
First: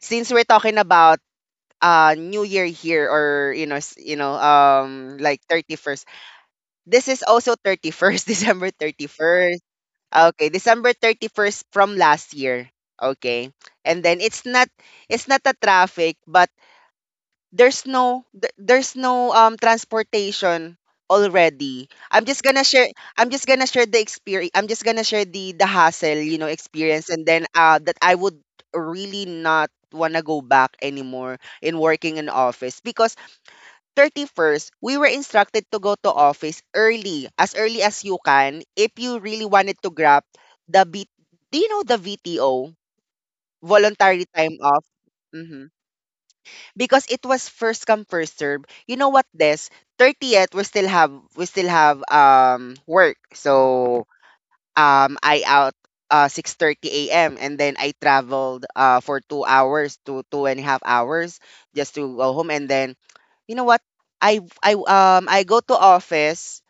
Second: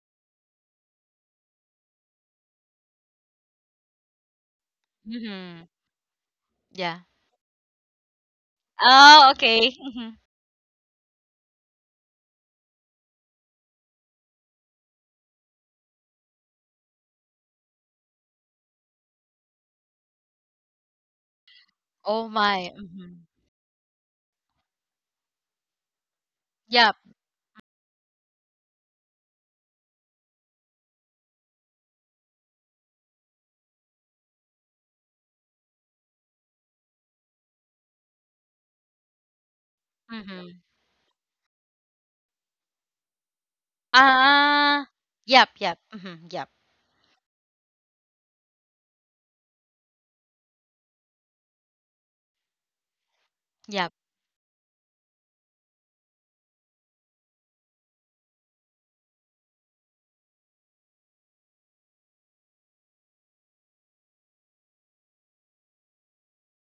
S2: since we're talking about uh New Year here, or you know, s- you know, um, like
S1: Mm-hmm.
S2: thirty first.
S1: Yeah.
S2: This is also thirty first, December thirty
S1: Oh,
S2: first.
S1: okay. Mm-hmm.
S2: Okay, December thirty first from last year. Okay, and then it's not it's not the traffic, but there's no th- there's no um transportation already. i'm
S1: Oh
S2: just gonna
S1: my.
S2: share
S1: Mm-hmm.
S2: i'm just gonna share the experience. I'm just gonna share the the hassle, you know,
S1: Yep.
S2: experience, and then uh that I would really not wanna go back anymore in working in office. Because thirty first we were instructed to go to office early, as early as you can if you really wanted to grab
S1: Mm-hmm.
S2: the B- do you know the VTO, voluntary time
S1: Ah.
S2: off?
S1: Yep,
S2: Mm-hmm.
S1: yep. Mm-hmm. Yep,
S2: Because it was first come first serve. You know what, Des? thirtieth we still have we still have um work.
S1: yep.
S2: So um I out uh six thirty a m and then I traveled uh for two hours to two and a half hours just to go home. And then you know what? I I um I go to office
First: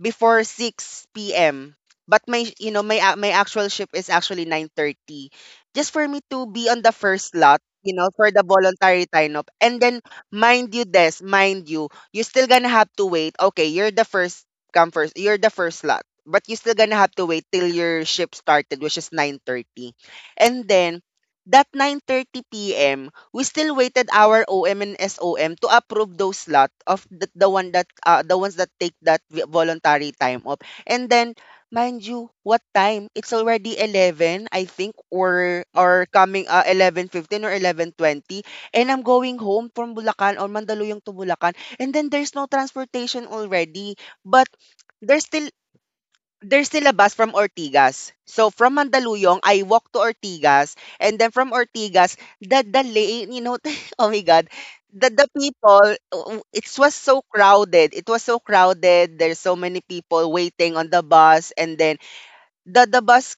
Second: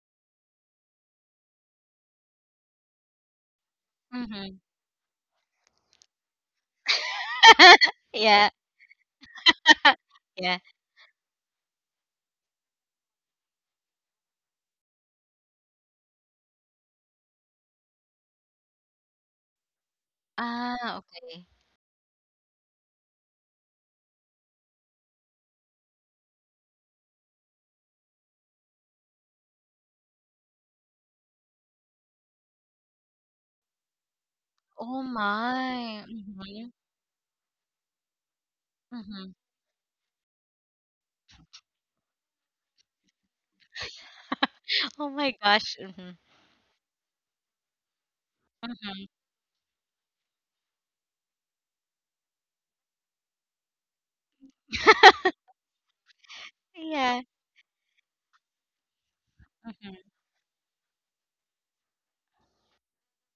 S2: before six p m. But my sh- you know, my a- my actual shift is actually
S1: Mm-hmm.
S2: nine thirty. Just for me to be on the first lot, you know, for the
S1: Yeah.
S2: voluntary time up. And then
S1: Yeah.
S2: mind you this, mind you, you're still gonna have to wait. Okay, you're the first come first. You're the first lot. But you're still gonna have to wait till your shift started, which is nine thirty. And
S1: Ah,
S2: then
S1: okay.
S2: that nine thirty p m we still waited our eleven and SOM to approve those lot of the, the one that uh, the ones that take that vi- voluntary time off. And then mind you, what time? It's already 11, I think,
S1: Oh
S2: or or
S1: my.
S2: coming uh,
S1: Mhm.
S2: eleven fifteen or eleven twenty, and I'm
S1: Mhm.
S2: going home from Bulacan, or Mandaluyong to Bulacan, and then there's no transportation already. But
S1: Oh
S2: there's
S1: my
S2: still
S1: gosh. Mhm.
S2: there's still a bus from Ortigas. So from
S1: Mhm.
S2: Mandaluyong, I walk to Ortigas, and then from Ortigas, the the lane, you know, oh my god, the the people, w- it was so
S1: Yeah.
S2: crowded. It was so crowded. There's so many
S1: Mhm.
S2: people waiting on the bus, and then the the bus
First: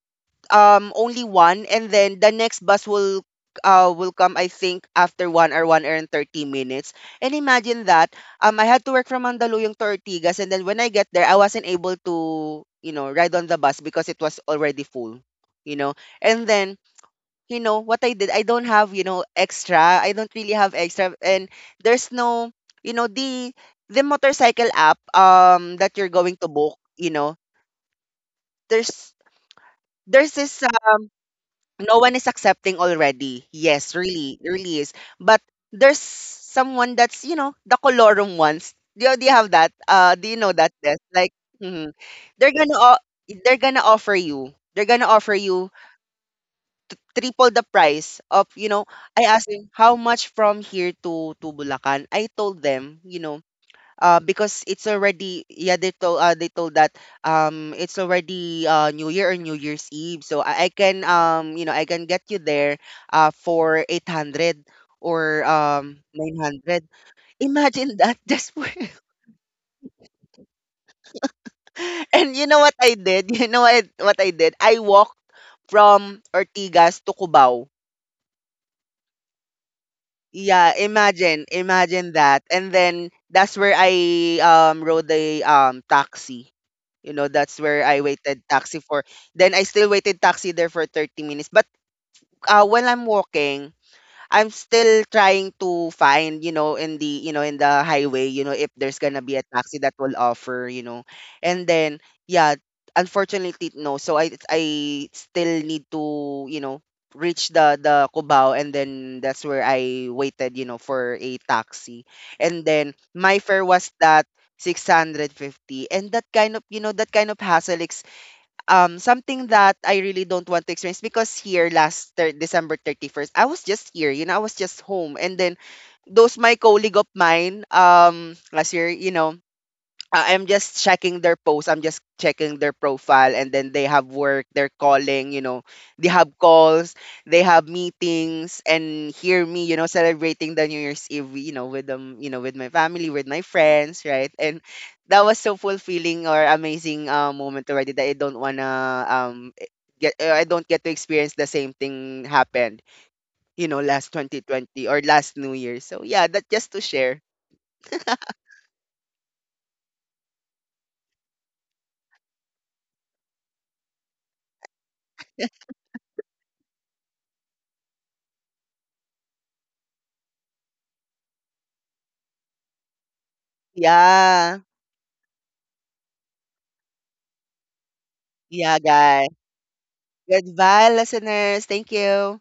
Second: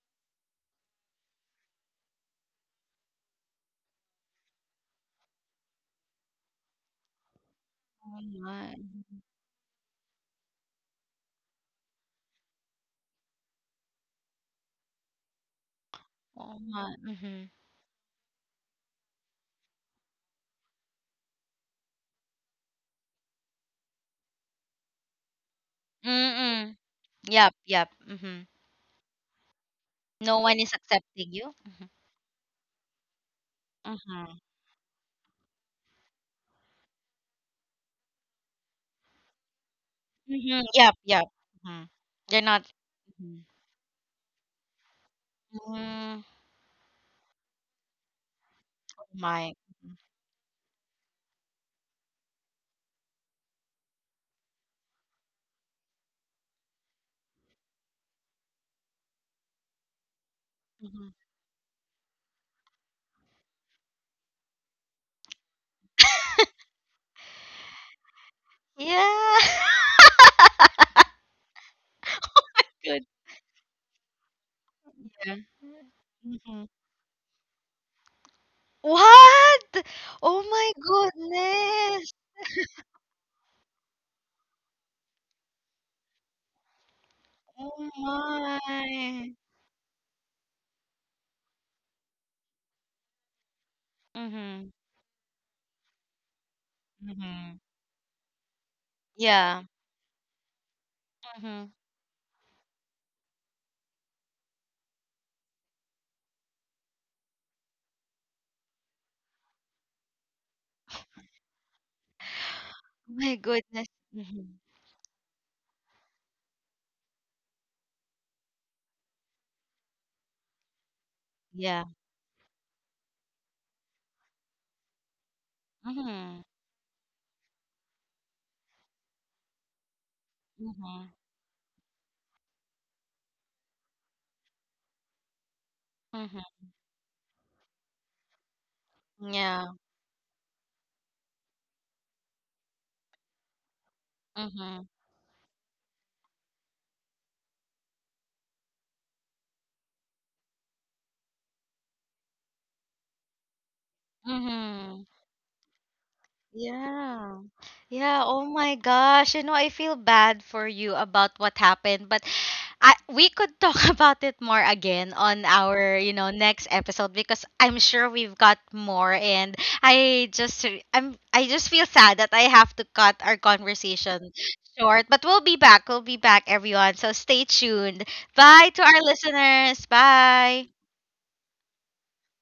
S2: um only one, and then the next bus will uh will come I think after one or one hour and thirty minutes. And imagine that
S1: Oh
S2: um I
S1: my.
S2: had to work from Mandaluyong to Ortigas, and then when I get there I wasn't able to, you know, ride on the bus because it was already full, you know. And
S1: Oh
S2: then
S1: my. Mhm.
S2: you know what I did? I don't have, you know, extra. I don't really have extra. And there's no, you know, the the motorcycle app um that you're going to book,
S1: Mm.
S2: you know.
S1: Yep, yep. Mhm.
S2: There's there's
S1: No one
S2: this
S1: is accepting you. Mhm.
S2: No one is accepting already. Yes, really,
S1: Mhm.
S2: really is. But there's someone that's, you know, the colorum ones. Do you, do you have that? Uh, do you know
S1: Mhm.
S2: that,
S1: Yep,
S2: Des?
S1: yep.
S2: Like,
S1: Mhm.
S2: mhm.
S1: They're
S2: they're
S1: not.
S2: gonna o-
S1: Mhm.
S2: they're gonna offer you. They're gonna offer you
S1: Mm.
S2: triple the price of, you know.
S1: Oh
S2: I asked
S1: my.
S2: him how
S1: Mhm.
S2: much from here to to Bulacan. I told them, you know, uh, because it's already, yeah, they told uh, they told that um it's already uh, New Year or New Year's Eve, so I, I can
S1: Mhm.
S2: um you know, I can get you there uh for eight hundred or um nine hundred. Imagine that. Just for
S1: Yeah.
S2: and you know what I
S1: Good.
S2: did? You know what what I did? I walked
S1: Yeah.
S2: from
S1: Mhm.
S2: Ortigas to Cubao.
S1: What? Oh my
S2: Yeah, imagine, imagine
S1: goodness.
S2: that. And then that's where I um rode the um taxi. You know, that's where
S1: Oh
S2: I waited taxi for.
S1: my.
S2: Then I still waited taxi there for thirty minutes. But uh, while I'm walking, I'm
S1: Mhm.
S2: still trying to find, you know, in the, you know, in
S1: Mhm.
S2: the highway, you know, if there's gonna be a
S1: Yeah.
S2: taxi that will offer, you know. And
S1: Mhm.
S2: then, yeah, unfortunately, no. So I, I still need to, you know, reach the, the Cubao, and then that's where I waited, you know, for a taxi. And then
S1: Oh my
S2: my fare
S1: goodness.
S2: was that
S1: Mhm.
S2: six hundred fifty. And that kind of, you know, that kind of hassle, um something that I really don't want to experience, because here
S1: Yeah.
S2: last thir- December thirty first I was just here, you know, I was just home. And then those
S1: Mhm.
S2: my colleague of mine, um last year, you know, uh, I'm just
S1: Mhm.
S2: checking their posts. I'm just checking their profile, and then they have work. They're calling. You know, they have
S1: Mhm.
S2: calls. They have meetings, and hear me.
S1: Yeah.
S2: You know, celebrating the New Year's Eve. You know, with them. You know, with my family, with my friends, right? And
S1: Mhm.
S2: that was so fulfilling or amazing uh, moment already, that I don't wanna um e- get. uh, I don't get to experience the same thing happened. You know, last twenty twenty or
S1: Mhm.
S2: last New Year. So yeah, that just to share.
S1: Yeah. Yeah. Oh my gosh. You know, I feel bad for you about what happened, but I, we could talk about it more again on our, you know, next episode because I'm sure we've got more, and I just I'm I just feel sad that I have to cut our conversation
S2: Yeah,
S1: short, but we'll be back. We'll be back everyone. So stay tuned. Bye
S2: yeah,
S1: to our
S2: guys.
S1: listeners. Bye.
S2: Goodbye, listeners. Thank you.